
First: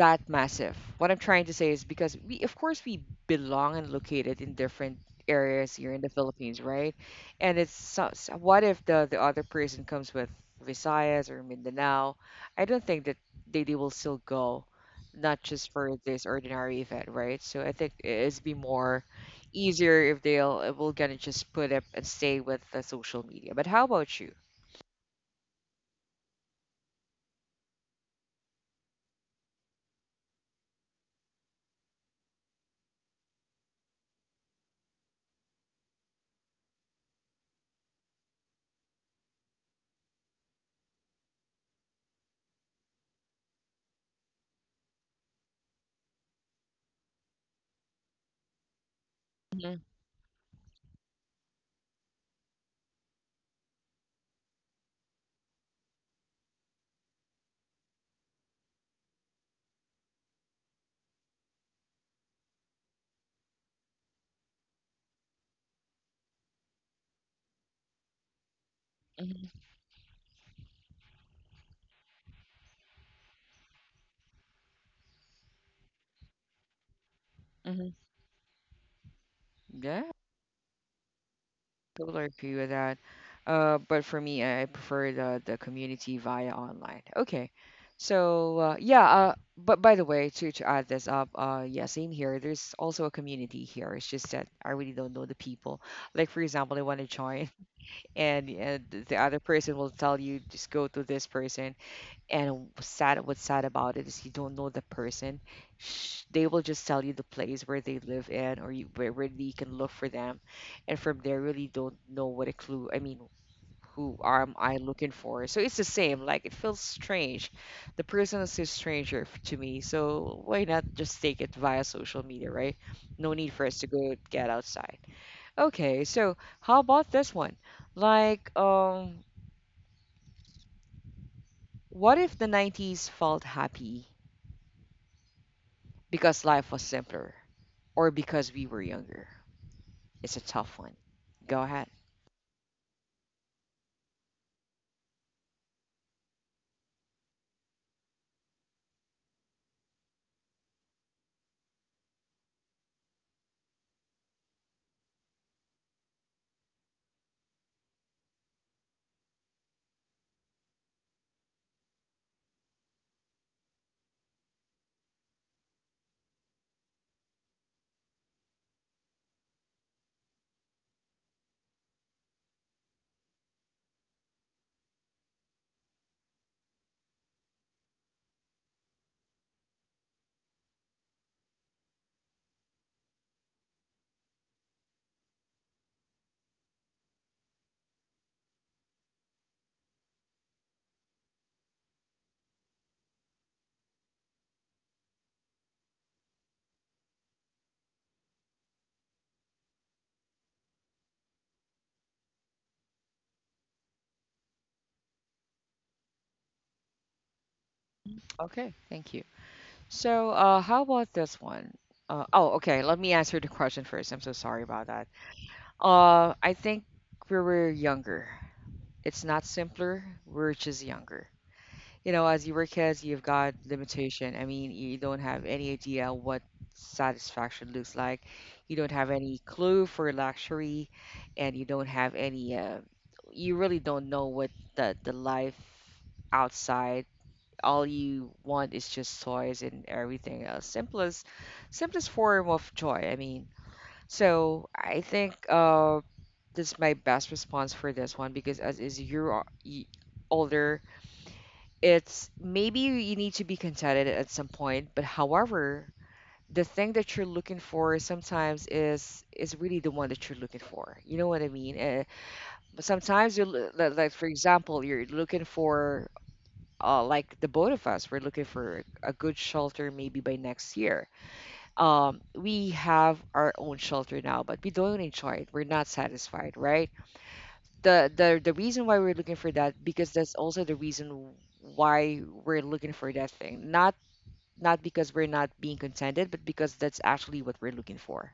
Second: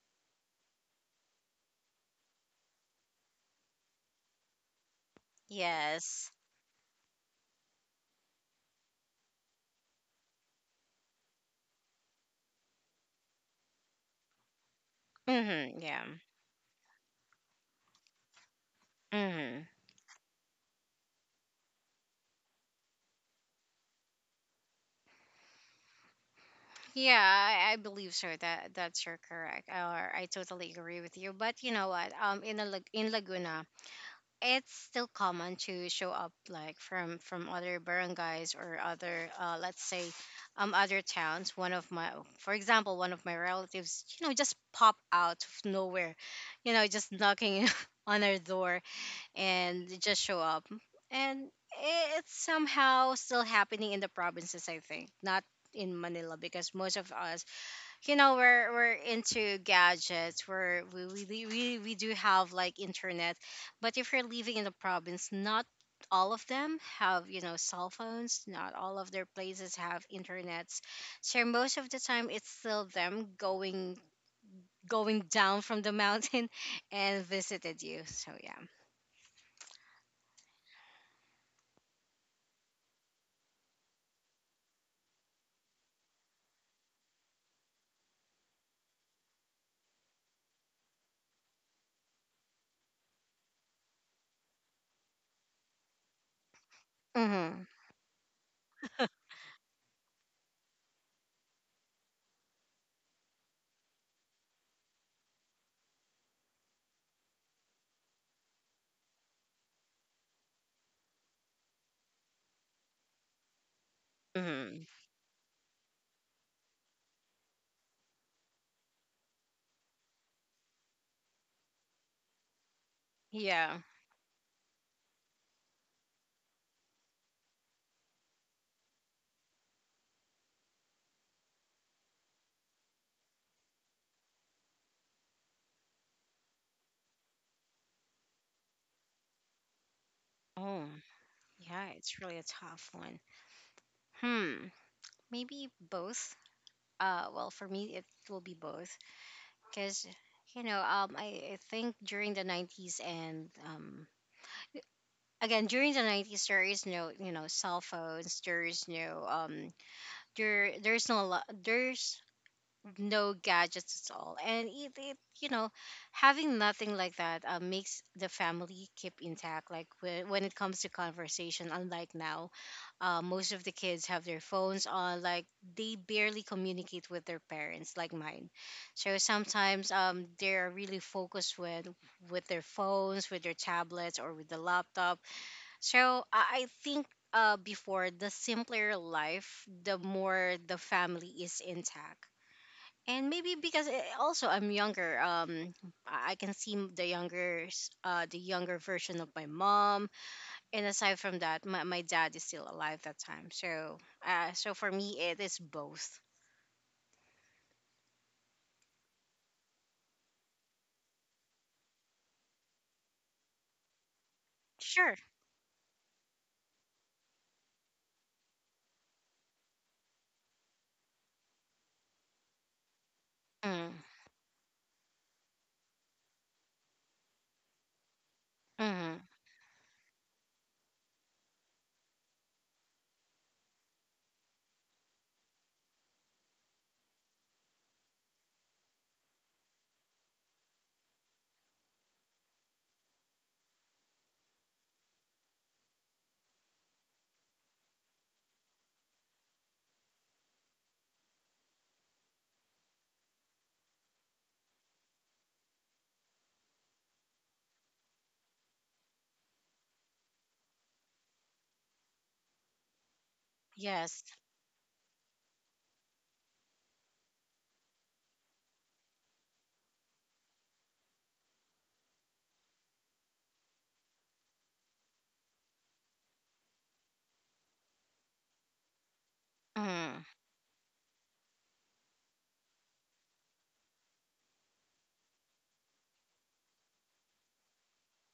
Speaker 1: that massive. What I'm trying to say is because we, of course, we belong and located in different areas here in the
Speaker 2: yes.
Speaker 1: Philippines, right? And it's so, so what if the the other person comes with Visayas or Mindanao, I don't think that they, they will still go, not just
Speaker 2: Mm,
Speaker 1: for
Speaker 2: yeah.
Speaker 1: this ordinary event, right? So I think it's be more
Speaker 2: Mm.
Speaker 1: easier if they'll, if we're gonna just put up and stay with the social media. But how about you?
Speaker 2: Yeah, I, I believe so. That that's you're correct, or I totally agree with you. But you know what? Um, in a, Lag- in Laguna, it's still common to show up like from from other barangays or other, uh, let's say um other towns. One of my, for example, one of my relatives, you know, just pop out of nowhere, you know, just knocking on our door,
Speaker 1: hmm
Speaker 2: and they just show up. And it's somehow still happening in the provinces, I think, not in Manila, because most of us, you know, we're we're into gadgets, we're we we, we, we we do have like internet. But if you're living in the province, not all of them have, you know, cell phones. Not all of their
Speaker 1: hmm
Speaker 2: places have internets. So most of the time it's still them going, going down from the mountain and visited
Speaker 1: hmm
Speaker 2: you. So yeah.
Speaker 1: yeah, totally agree with that. Uh, but for me, I prefer the the community via online. Okay, so uh, yeah. Uh, but by the way, to to add this up, uh, yeah, same here. There's also a community here. It's just that I really don't know the people. Like for example, I want to join,
Speaker 2: Mm-hmm.
Speaker 1: and, and the other person will tell you just go to this person. And what's sad, what's sad about it is you don't know the person. Sh- They will just tell you the place where they live in, or you, where, where you can look for them, and from there really don't know what a clue. I mean, who am I
Speaker 2: Mm-hmm.
Speaker 1: looking for? So it's the same. Like it feels strange. The person is a stranger f- to me, so why not just take it via social media, right? No need for
Speaker 2: Yeah.
Speaker 1: us to go get outside. Okay, so how about this one? Like, um, what if the nineties felt happy because life was simpler or because we were younger? It's a tough
Speaker 2: Oh
Speaker 1: one. Go
Speaker 2: yeah,
Speaker 1: ahead.
Speaker 2: it's really a tough one. Hmm. Maybe both. uh well, for me it will be both. Because, you know, um I, I think during the nineties, and um again during the nineties there is no, you know, cell phones. There is no, um there there's no, lo- there's no gadgets at all. And it, it you know, having nothing like that, uh, makes the family keep intact, like whe- when it comes to conversation. Unlike now, uh, most of the kids have their phones on, like they barely communicate with their parents, like mine. So sometimes, um, they're really focused with with their phones, with their tablets, or with the laptop. So i, I think, uh, before, the simpler life, the more the family is intact. And maybe because, eh, also I'm younger, um, I I can see the younger, s- uh, the younger version of my mom. And aside from that, my, my dad is still alive that time. So, uh, so for me, it is both.
Speaker 1: Okay, thank you. So, uh, how about this one? Uh, oh, okay, let me answer the question first. I'm so sorry about that.
Speaker 2: Sure.
Speaker 1: Uh, I think we were younger. It's not simpler. We're just younger. You know, as you were kids, you've got
Speaker 2: Mm,
Speaker 1: limitation. I mean, you don't have any idea what satisfaction looks like. You don't have
Speaker 2: mm,
Speaker 1: any clue for luxury, and you don't have any. Uh, you really don't know what the the life outside. All you want is just toys and everything else. Simplest, simplest form of joy. I mean, so I think uh, this is my best response for this one because as is you're older, it's maybe you you need to be contented at some point, but however, the thing that you're looking for sometimes is is really the one that you're looking for. You know what I mean? Uh, but sometimes you are like, like
Speaker 2: yes.
Speaker 1: for example, you're looking for uh, like the both of us, we're looking for a good shelter maybe by next year. Um, we have our own shelter now, but we don't enjoy it. We're not satisfied, right? The the the reason why we're looking for that because
Speaker 2: Mm,
Speaker 1: that's also the reason why we're looking for that thing, not not because we're not being contented, but because that's actually what we're looking for.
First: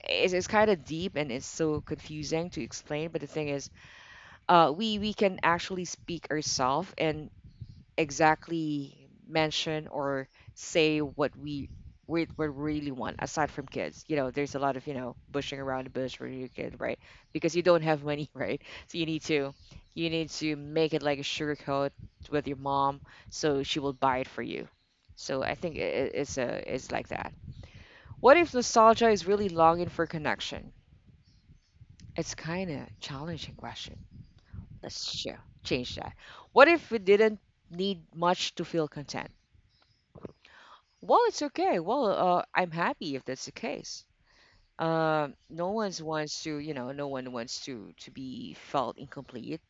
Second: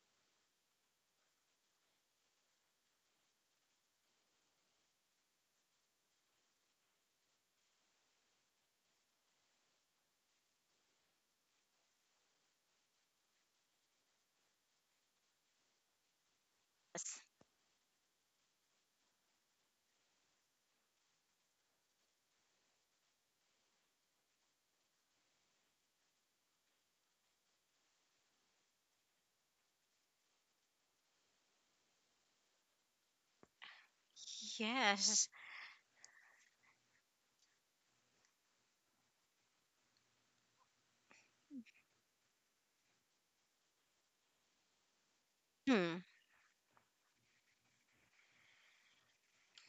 Speaker 1: It's, it's kind of deep and it's so confusing to explain, but the thing is, uh, we we can actually speak ourselves, and exactly mention or say what we we, we really want aside from kids. You know, there's a lot of, you know, bushing around the bush for your kid, right?
Speaker 2: yes.
Speaker 1: Because you don't have money right. So you need to, you need to make it like a sugar coat with your mom so she will buy it for you. So I think it, it's a it's like that. What if nostalgia is really longing for connection? It's kind of challenging question. let's sh-
Speaker 2: Yes.
Speaker 1: change that. What if we didn't need much to feel content? Well, it's okay. Well, uh, I'm happy if that's the case. Um, no one's
Speaker 2: Hmm.
Speaker 1: wants to, you know, no one wants to to be felt incomplete.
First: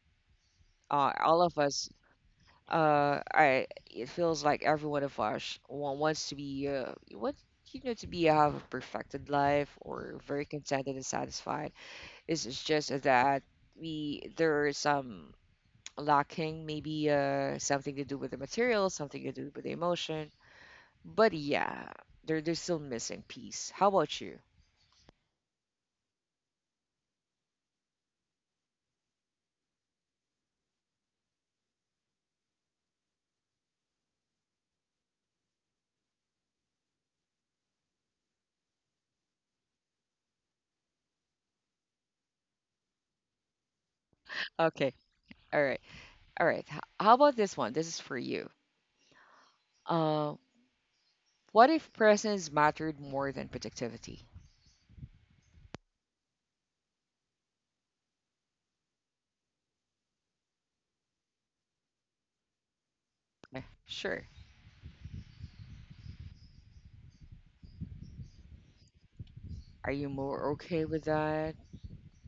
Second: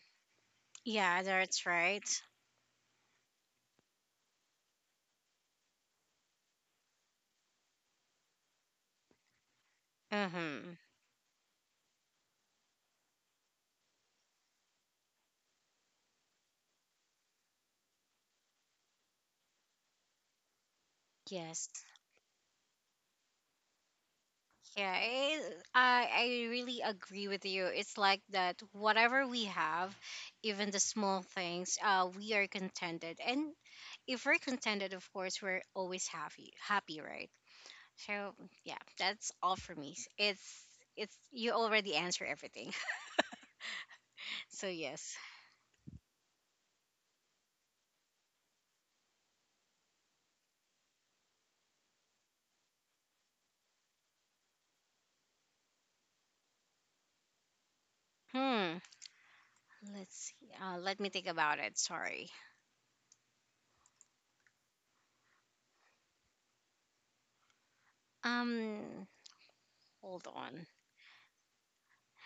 Speaker 1: Uh,
Speaker 2: Yeah,
Speaker 1: all of
Speaker 2: that's
Speaker 1: us,
Speaker 2: right.
Speaker 1: uh, I it feels like every one of us wa- wants to be, uh, what, you know, to be have a perfected life or very
Speaker 2: Mm-hmm.
Speaker 1: contented and satisfied. It's it's just that we there is some lacking, maybe uh, something to do with the material, something to do with the emotion. But
Speaker 2: Yes.
Speaker 1: yeah, they're they're still missing piece. How about you?
Speaker 2: Yeah, it, I I really agree with you. It's like that. Whatever we have, even the small things, uh, we are contented. And if we're contented, of course, we're always happy, happy, right? So yeah, that's all for me. It's it's you already answer everything. So
Speaker 1: Okay.
Speaker 2: yes.
Speaker 1: All right. All right. H- How about this one? This is for you. Uh, what if presence mattered more than productivity?
Speaker 2: Hmm. Let's see. Uh, let me think about it. Sorry.
Speaker 1: Eh, Sure.
Speaker 2: Um.
Speaker 1: Are you
Speaker 2: Hold
Speaker 1: more
Speaker 2: on.
Speaker 1: okay with that?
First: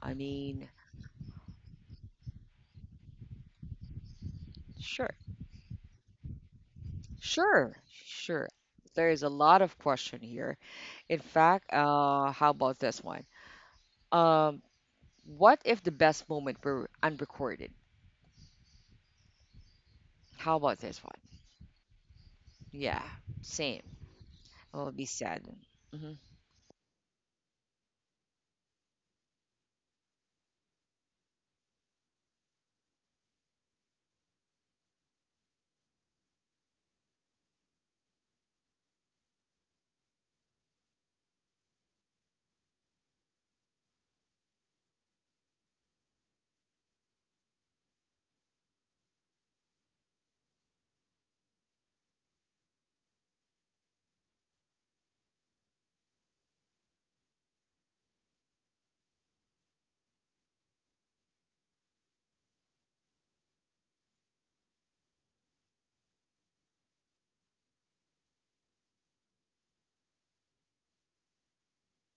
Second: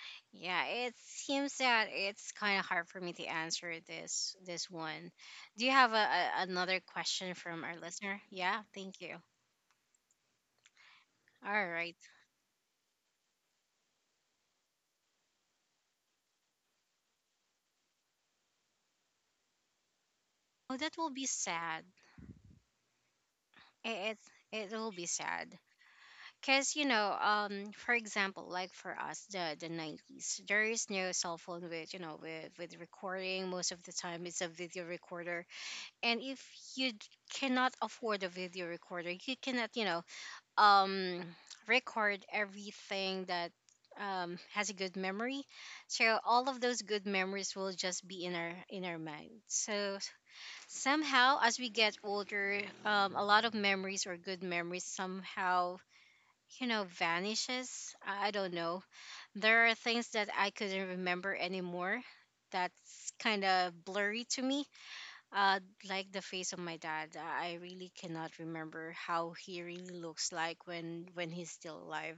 Speaker 1: I
Speaker 2: Yeah,
Speaker 1: mean,
Speaker 2: it seems that it's kind of hard for me to answer this this one.
Speaker 1: sure.
Speaker 2: Do you have a, a another question from our
Speaker 1: Sure.
Speaker 2: listener?
Speaker 1: Sure.
Speaker 2: Yeah, thank
Speaker 1: There
Speaker 2: you.
Speaker 1: is a lot of question here. In
Speaker 2: All
Speaker 1: fact,
Speaker 2: right.
Speaker 1: uh, how about this one? Um, what if the best moment were unrecorded? How
Speaker 2: Oh,
Speaker 1: about
Speaker 2: that
Speaker 1: this
Speaker 2: will
Speaker 1: one?
Speaker 2: be sad.
Speaker 1: Yeah, same.
Speaker 2: It it, it will
Speaker 1: I'll
Speaker 2: be
Speaker 1: be sad.
Speaker 2: sad.
Speaker 1: Hmm.
Speaker 2: Cause you know, um, for example, like for us, the the nineties, there is no cell phone with, you know, with with recording. Most of the time, it's a video recorder, and if you d- cannot afford a video recorder, you cannot, you know, um record everything that um has a good memory. So all of those good memories will just be in our, in our mind. So somehow as we get older, um a lot of memories or good memories somehow, you know, vanishes. i I don't know. There are things that I couldn't remember anymore. That's kind of blurry to me. uh, like the face of my dad, uh, I really cannot remember how he really looks like when when he's still alive.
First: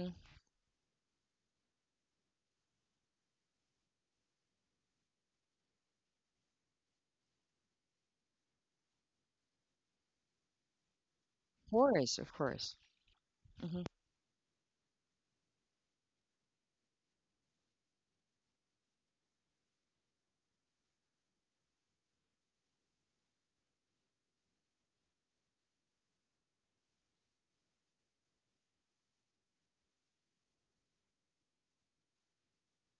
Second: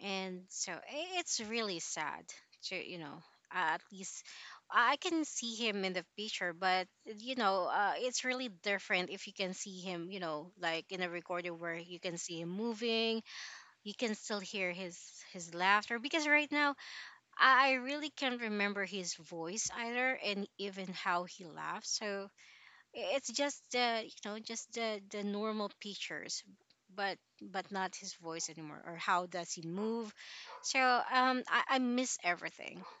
Speaker 2: And so I- it's really sad. To, you know, uh, at least I I can see him in the picture. But, you know, uh, it's really different if you can see him, you know, like in a recording where you can
Speaker 1: Course, of
Speaker 2: see him
Speaker 1: course.
Speaker 2: moving.
Speaker 1: Hmm.
Speaker 2: You can still hear his his laughter. Because right now, I I really can't remember his voice either, and even how he laughs. So it's just the, you know, just the the normal pictures, but but not his voice anymore or how does he move. So um i, I miss everything.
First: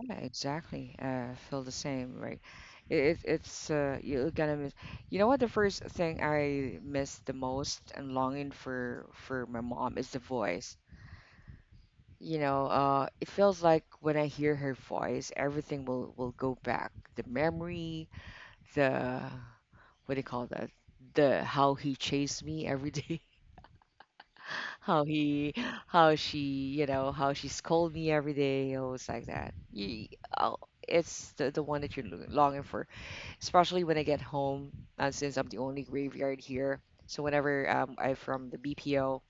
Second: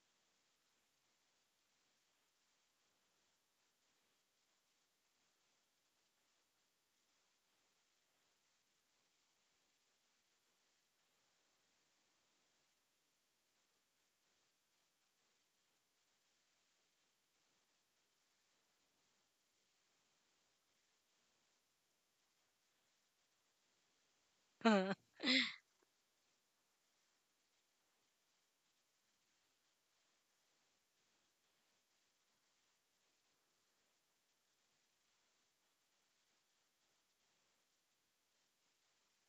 Speaker 1: Yeah, exactly. Uh, feel the same, right? It, it, it's uh, You're gonna miss. You know what? The first thing I miss the most and longing for for my mom is the voice. You know, uh, it feels like when I hear her voice, everything will will go back. The memory, the, what do you call that? The how he chased me every day. How he, how she, you know, how she scolded me every day. I was like that, you, oh, it's the, the one that you're lo- longing for, especially when I get home. Uh, since I'm the only graveyard here, so whenever um, I'm from the BPO,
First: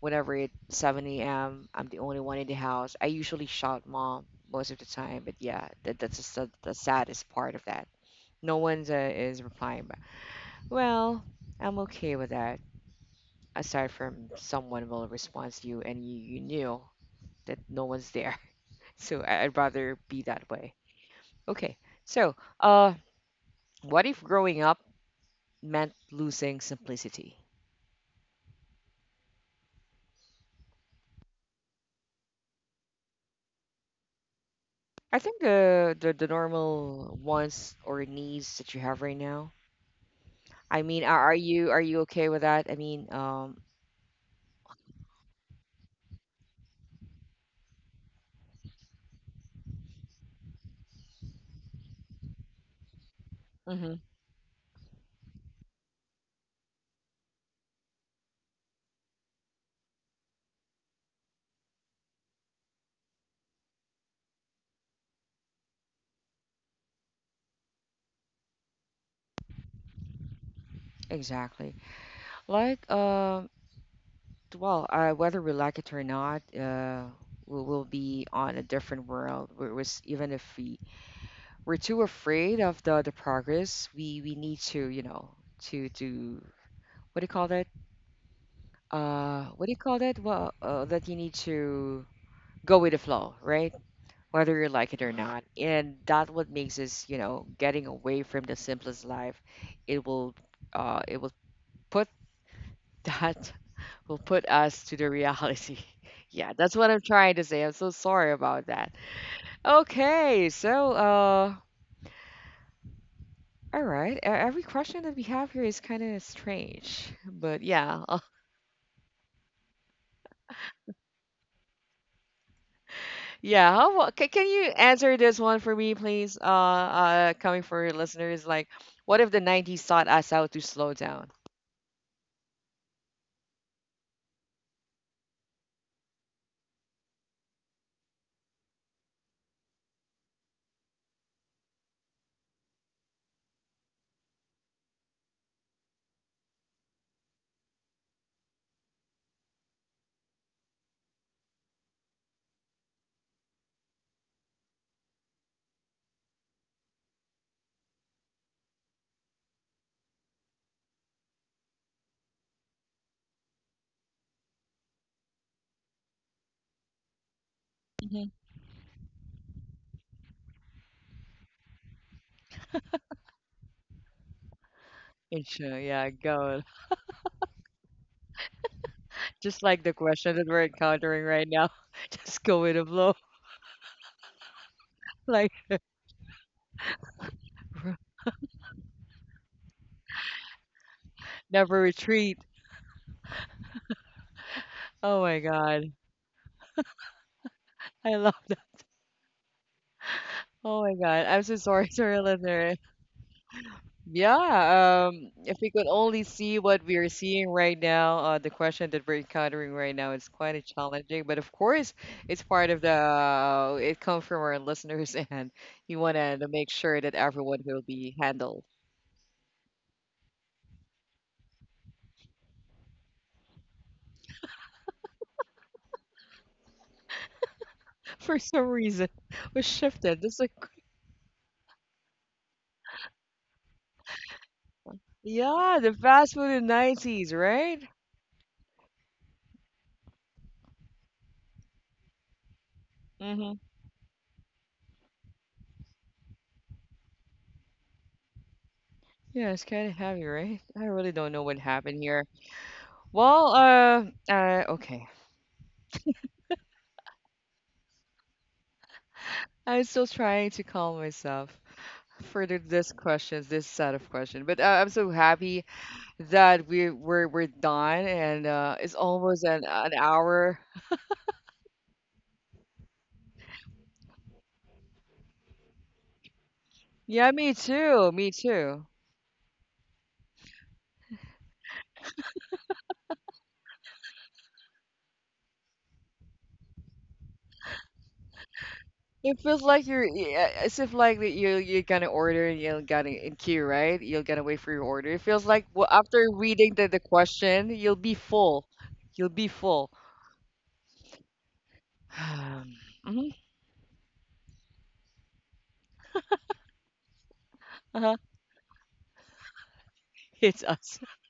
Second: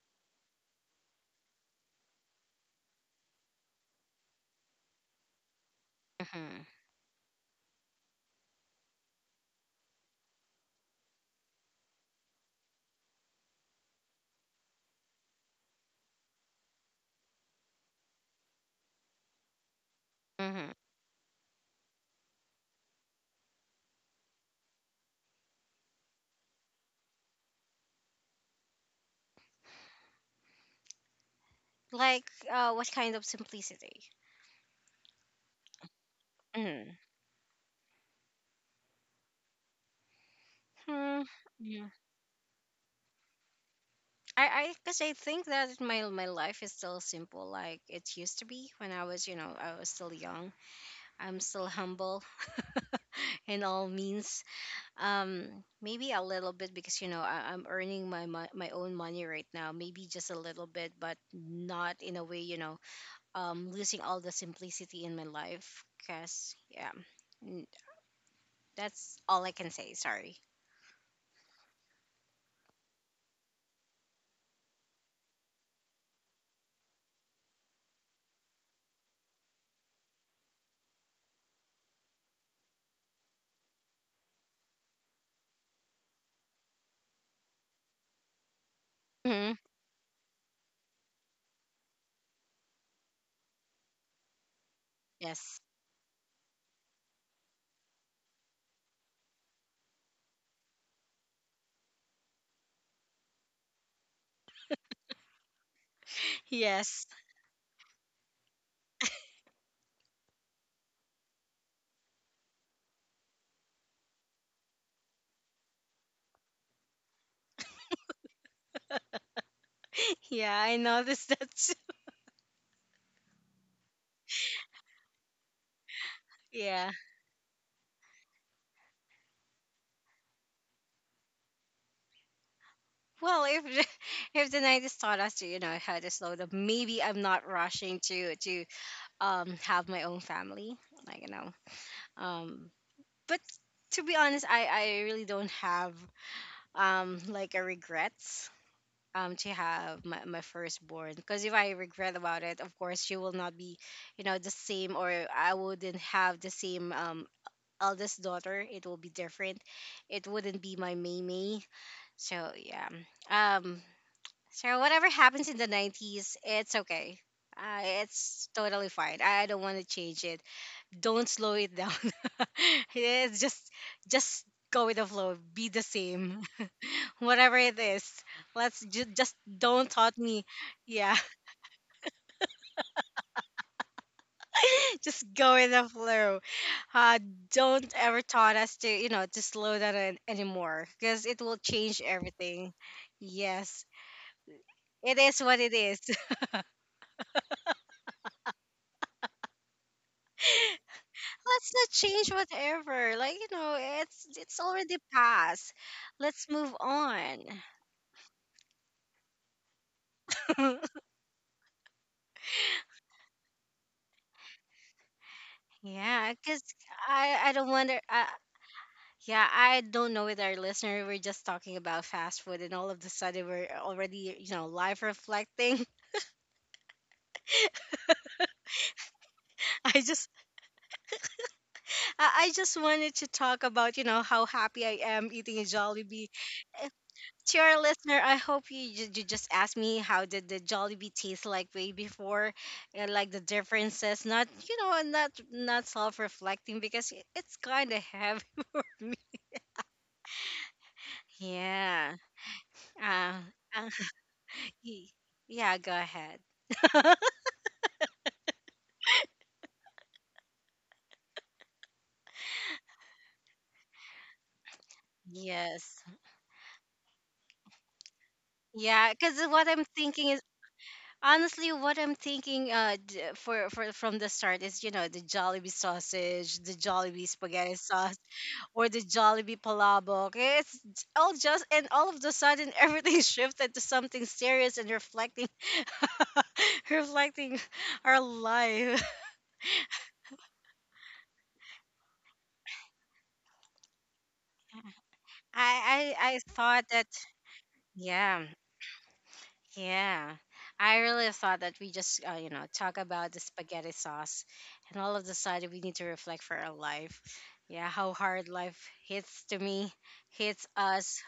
Speaker 1: whenever it's seven a.m, I'm the only one in the house. I usually shout mom most of the time, but yeah, that, that's just the,
Speaker 2: Mm-hmm.
Speaker 1: the saddest part of that. No one's, uh, is replying, but well, I'm okay with that. Aside from someone will respond to you and you, you knew that no one's there. So I- I'd rather be that
Speaker 2: Mm-hmm.
Speaker 1: way. Okay. So, uh, what if growing up meant losing simplicity?
Speaker 2: Like, uh what kind of simplicity?
Speaker 1: I think the, the the
Speaker 2: Mm-hmm.
Speaker 1: normal wants or needs that you have right now. I mean, are,
Speaker 2: Hmm.
Speaker 1: are you, are
Speaker 2: Yeah.
Speaker 1: you okay with that? I mean, um,
Speaker 2: I I Because I think that my my life is still simple like it used to be when, I was you know, I was still young. I'm still humble. In all
Speaker 1: mhm,
Speaker 2: means. um Maybe a little bit because, you know, I, I'm earning my, my my own money right now. Maybe just a little bit, but not in a way, you know, um losing all the simplicity in my life. Because yeah, n- that's all I can say. Sorry.
Speaker 1: exactly. Like, um, well, uh, whether we like it or not, uh, we will be on a different world. Whereas even if we we're too afraid of the the progress. We we need to, you know, to to what do you call that? Uh,
Speaker 2: Hmm.
Speaker 1: what do you call that? Well, uh, that you need to go with the flow, right? Whether you like it or not,
Speaker 2: Yes.
Speaker 1: and that what makes us, you know, getting away from the simplest life. It will, uh it will put that will put us to the reality. Yeah, that's what I'm
Speaker 2: Yes.
Speaker 1: trying to say. I'm so sorry about that. Okay, so uh all right. e- Every question that we have here is kind of strange, but yeah, uh,
Speaker 2: Yeah, I noticed that too.
Speaker 1: yeah. How about, can, can you answer this one for me, please? Uh,
Speaker 2: Yeah,
Speaker 1: uh, coming for your listeners, like, what if the nineties taught us how to slow down?
Speaker 2: well if the- if the nineties taught us to, you know, how to slow down, maybe I'm not rushing to to um have my own family, like, you know, um, but to be honest, I, I really don't have, um like a regrets, um to have my, my firstborn. Because if I regret about it, of course, she will not be, you know, the same. Or I wouldn't have the same, um eldest daughter. It will be different. It wouldn't be my Maymay. So yeah. Um so whatever happens in the nineties, it's okay. Uh,
Speaker 1: Mhm.
Speaker 2: it's totally fine. I I don't want to change it. Don't slow it down. It's just just go with the flow.
Speaker 1: And
Speaker 2: Be
Speaker 1: sure,
Speaker 2: the
Speaker 1: yeah,
Speaker 2: same,
Speaker 1: go.
Speaker 2: whatever it is. Let's ju- just
Speaker 1: Just like the
Speaker 2: don't taught
Speaker 1: question that
Speaker 2: me.
Speaker 1: we're
Speaker 2: Yeah,
Speaker 1: encountering right now, just go with the flow.
Speaker 2: just
Speaker 1: Like,
Speaker 2: go with the flow. Uh, don't
Speaker 1: r-
Speaker 2: ever taught us to, you know, to slow down an- anymore, because it will
Speaker 1: never
Speaker 2: change
Speaker 1: retreat.
Speaker 2: everything. Yes. It
Speaker 1: Oh my
Speaker 2: is what it
Speaker 1: God,
Speaker 2: is.
Speaker 1: I love that. Oh my God, I'm so
Speaker 2: Let's
Speaker 1: sorry
Speaker 2: not
Speaker 1: to our
Speaker 2: change
Speaker 1: listener.
Speaker 2: whatever. Like, you know, it's it's already
Speaker 1: Yeah, um, if we
Speaker 2: past.
Speaker 1: could only
Speaker 2: Let's
Speaker 1: see
Speaker 2: move
Speaker 1: what we are
Speaker 2: on.
Speaker 1: seeing right now, uh, the question that we're encountering right now is quite a challenging, but of course, it's part of the, uh, it comes from our listeners, and you want
Speaker 2: Yeah,
Speaker 1: to
Speaker 2: because
Speaker 1: make sure that
Speaker 2: I I
Speaker 1: everyone
Speaker 2: don't
Speaker 1: will
Speaker 2: wonder.
Speaker 1: be
Speaker 2: Uh,
Speaker 1: handled.
Speaker 2: yeah, I don't know with our listener. We're just talking about fast food, and all of the sudden we're already, you know, live reflecting.
Speaker 1: For some reason, was
Speaker 2: I
Speaker 1: shifted.
Speaker 2: just
Speaker 1: That's like,
Speaker 2: I I just wanted to talk about, you know, how happy I am eating a
Speaker 1: yeah, the
Speaker 2: Jollibee.
Speaker 1: fast food in nineties,
Speaker 2: To our
Speaker 1: right?
Speaker 2: listener, I hope you ju- you just asked me how did the Jollibee taste like way before, and like the
Speaker 1: Mm-hmm.
Speaker 2: differences. Not, you know, not not self reflecting, because it- it's kind of heavy for me.
Speaker 1: Yeah, it's kind of heavy, right? I really don't know what happened
Speaker 2: Yeah.
Speaker 1: here. Well,
Speaker 2: Uh,
Speaker 1: uh, uh, okay.
Speaker 2: Y- Yeah, go ahead.
Speaker 1: I'm still trying to calm myself. Further this questions, this set of questions. But uh, I'm so happy
Speaker 2: Yes.
Speaker 1: that we we're we're done, and uh, it's
Speaker 2: Yeah, because
Speaker 1: almost an
Speaker 2: what I'm
Speaker 1: an
Speaker 2: thinking is,
Speaker 1: hour.
Speaker 2: honestly what I'm thinking, uh d- for for from the start is, you know, the Jollibee sausage, the
Speaker 1: Yeah,
Speaker 2: Jollibee
Speaker 1: me
Speaker 2: spaghetti
Speaker 1: too.
Speaker 2: sauce,
Speaker 1: Me too.
Speaker 2: or the Jollibee palabok. It's j- all just, and all of the sudden everything shifted to something serious and reflecting, reflecting our life.
Speaker 1: It feels like you're, yeah, as if like that you you're gonna order and you're gonna in queue, right? You're gonna wait for your order. It feels like, well,
Speaker 2: I
Speaker 1: after
Speaker 2: I I
Speaker 1: reading the,
Speaker 2: thought
Speaker 1: the
Speaker 2: that,
Speaker 1: question, you'll be
Speaker 2: yeah.
Speaker 1: full. You'll be full.
Speaker 2: Yeah, I really thought that we just, uh, you know, talk
Speaker 1: Mhm,
Speaker 2: about the spaghetti sauce, and all of the sudden we need to reflect for our life. Yeah, how
Speaker 1: uh-huh.
Speaker 2: hard life hits to me,
Speaker 1: It's
Speaker 2: hits
Speaker 1: us.
Speaker 2: us.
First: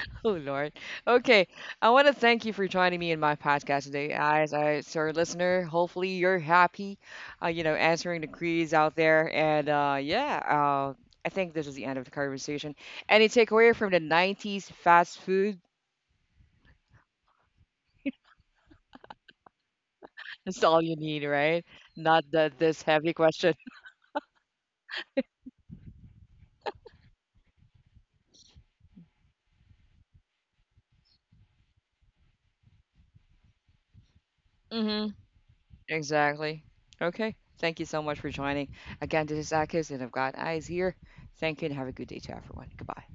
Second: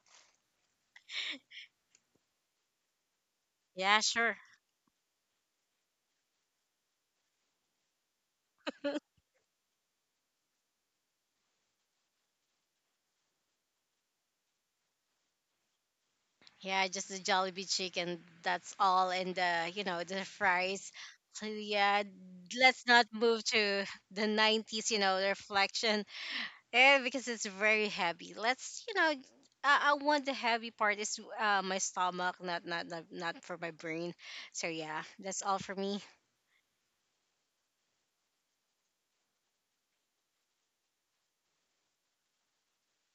Speaker 1: Oh Lord. Okay. I want to thank you for joining me in my podcast
Speaker 2: Yeah,
Speaker 1: today.
Speaker 2: sure.
Speaker 1: As a sir listener, hopefully you're happy, uh, you know, answering the queries out there. And uh, yeah, uh, I think this is the end of the conversation. Any takeaway from the nineties fast food?
Speaker 2: Yeah, just the Jollibee chicken. That's all, and the, you know, the
Speaker 1: That's all
Speaker 2: fries.
Speaker 1: you need,
Speaker 2: So
Speaker 1: right?
Speaker 2: yeah,
Speaker 1: Not the, this
Speaker 2: let's not
Speaker 1: heavy
Speaker 2: move
Speaker 1: question.
Speaker 2: to the nineties. You know, the reflection. Eh, because it's very heavy. Let's, you know, I, I want the heavy part is, uh, my stomach, not, not not not for my brain. So yeah,
Speaker 1: Hmm.
Speaker 2: that's all for me.
Speaker 1: Exactly. Okay. Thank you so much for joining. Again, this is Akis, and I've got eyes here. Thank you, and have a good day to everyone. Goodbye.